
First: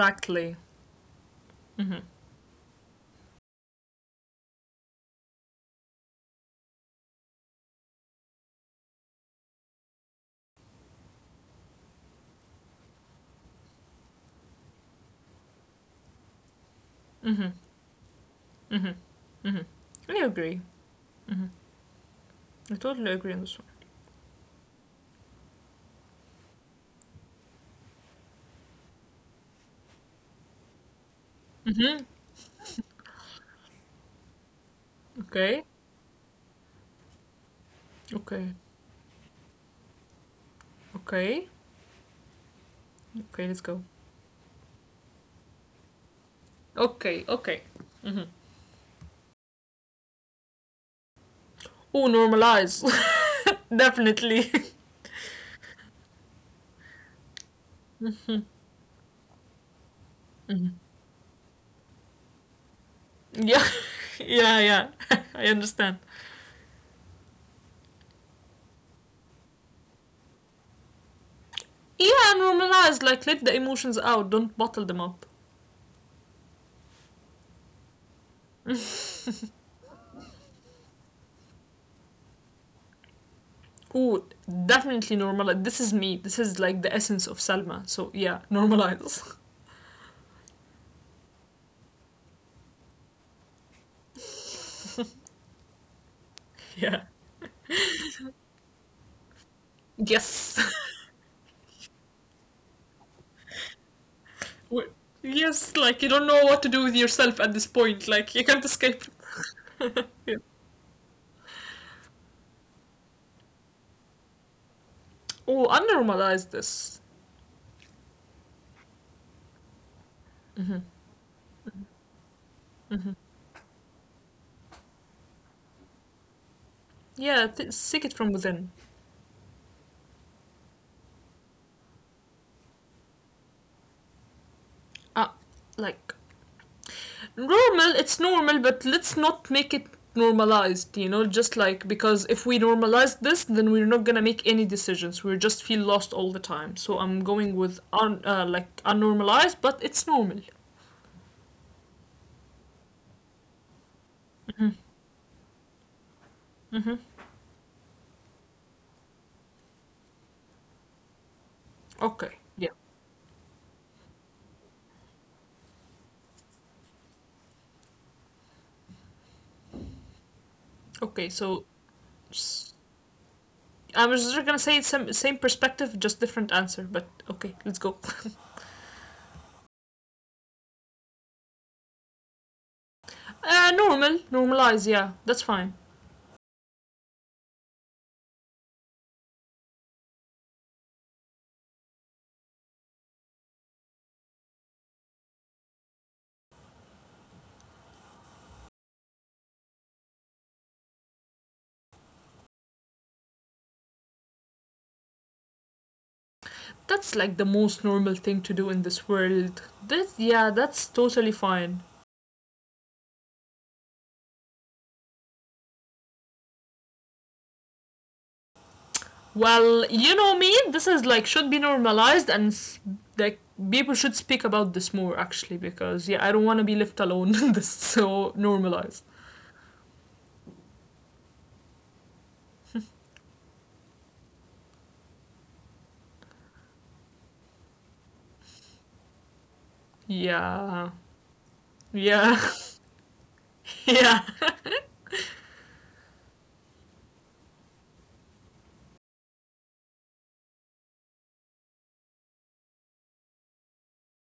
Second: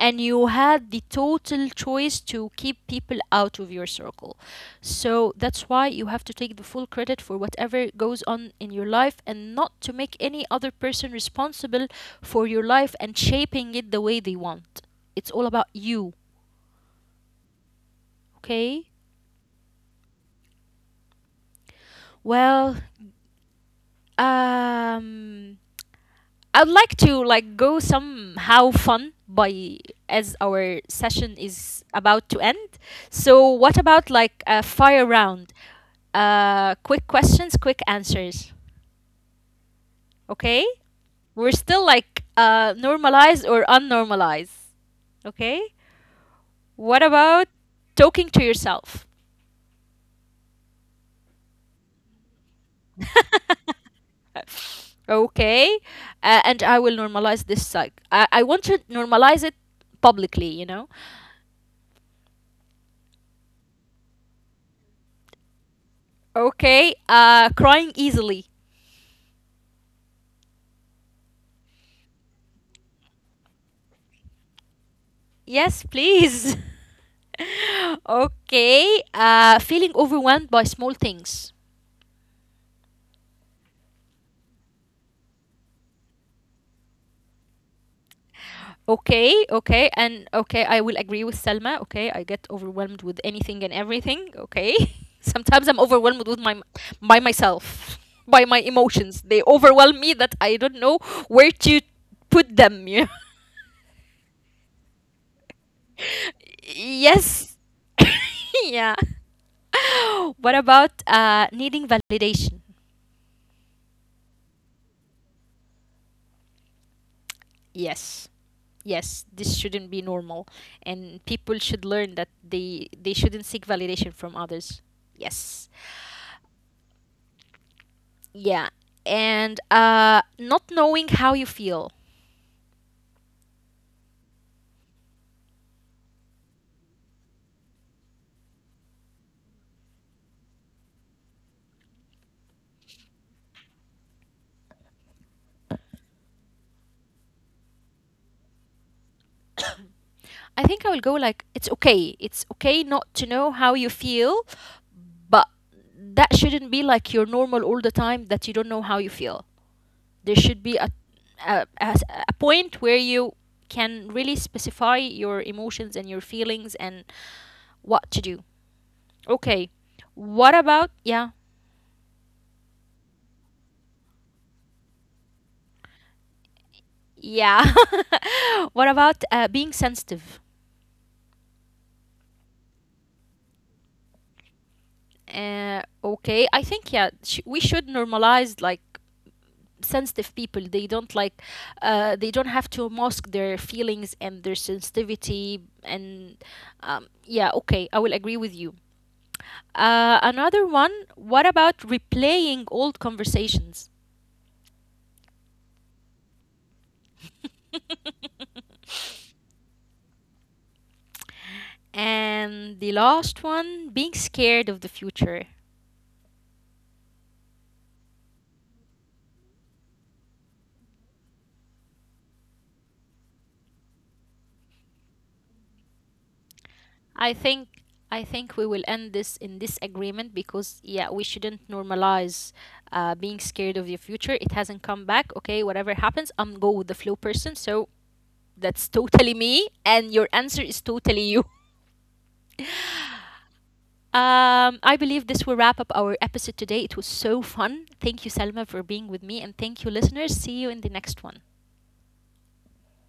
Speaker 1: and you had the total choice to keep people out of your circle. So that's why you have to take the full credit for whatever goes on in your life and not to make any other person responsible for your life and shaping it the way they want. It's all about you. Okay.
Speaker 2: I agree.
Speaker 1: Well,
Speaker 2: I totally agree on this one.
Speaker 1: um I'd like to like go somehow fun by as our session is about to end. So what about like a fire round?
Speaker 2: Okay.
Speaker 1: Quick questions, quick
Speaker 2: Okay,
Speaker 1: answers. Okay?
Speaker 2: okay,
Speaker 1: We're still like
Speaker 2: okay, let's
Speaker 1: normalized
Speaker 2: go.
Speaker 1: or unnormalized, okay?
Speaker 2: Okay.
Speaker 1: What
Speaker 2: Okay.
Speaker 1: about talking to yourself?
Speaker 2: Oh, normalize. Definitely.
Speaker 1: Okay, and I will normalize this psych I want to normalize it publicly, you know.
Speaker 2: Yeah. Yeah, yeah. I understand.
Speaker 1: Okay, crying easily.
Speaker 2: Yeah, normalize like let the emotions out, don't bottle them up.
Speaker 1: Yes, please. Okay, feeling overwhelmed by small things.
Speaker 2: Ooh, definitely normalize. This is me. This is like the essence of Salma. So yeah, normalize.
Speaker 1: Okay. Okay, and okay, I will agree with Selma. Okay, I get overwhelmed with anything and everything. Okay. Sometimes I'm
Speaker 2: Yeah.
Speaker 1: overwhelmed with my, by myself, by my emotions.
Speaker 2: Yes.
Speaker 1: They overwhelm me, that I don't know where to put them. You know?
Speaker 2: Yes, like you don't know what to do with yourself at this point. Like you can't
Speaker 1: Yes.
Speaker 2: escape.
Speaker 1: Yeah.
Speaker 2: Yeah.
Speaker 1: What about needing validation?
Speaker 2: Oh, unnormalize this.
Speaker 1: Yes. Yes, this shouldn't be normal, and people should
Speaker 2: Hmm.
Speaker 1: learn that they shouldn't seek validation from others. Yes.
Speaker 2: Yeah, seek it from within.
Speaker 1: Yeah. And not knowing how you feel.
Speaker 2: Ah, like normal, it's normal but let's not make it normalized, you know, just like because if we normalize this then we're not gonna make any decisions, we just feel lost all the time, so I'm going with like unnormalized but it's normal.
Speaker 1: I think I will go like, it's okay. It's okay not to know
Speaker 2: Hmm.
Speaker 1: how you feel, but
Speaker 2: Hmm.
Speaker 1: that shouldn't be like your normal all the time, that you don't know how you feel. There should be
Speaker 2: Okay. Yeah.
Speaker 1: a a a point where you can really specify your emotions and your feelings and what to do. Okay,
Speaker 2: Okay, so
Speaker 1: what about, yeah,
Speaker 2: s- I was just gonna say it's same, same perspective just different answer but okay let's go.
Speaker 1: yeah, what about being sensitive?
Speaker 2: Uh, normalize, yeah, that's fine.
Speaker 1: Okay, I think, yeah, we should normalize like sensitive people. They don't like, they don't have to mask their feelings and their sensitivity, and yeah, okay, I will agree with you. Another one, what about replaying old conversations?
Speaker 2: That's like the most normal thing to do in this world. That yeah, that's totally fine.
Speaker 1: And the last one, being scared of the future.
Speaker 2: Well, you know me. This is like should be normalized, and like people should speak about this more actually because yeah, I don't want to be left alone in this. So
Speaker 1: I think,
Speaker 2: normalize.
Speaker 1: I think we will end this in this agreement because yeah, we shouldn't normalize being scared of the future. It hasn't come back. Okay, whatever happens, I'm go with the flow person. So that's totally me,
Speaker 2: Yeah,
Speaker 1: and your answer is
Speaker 2: yeah,
Speaker 1: totally you.
Speaker 2: yeah.
Speaker 1: I believe this will wrap up our episode today. It was so fun. Thank you, Selma, for being with me, and thank you, listeners. See you in the next one.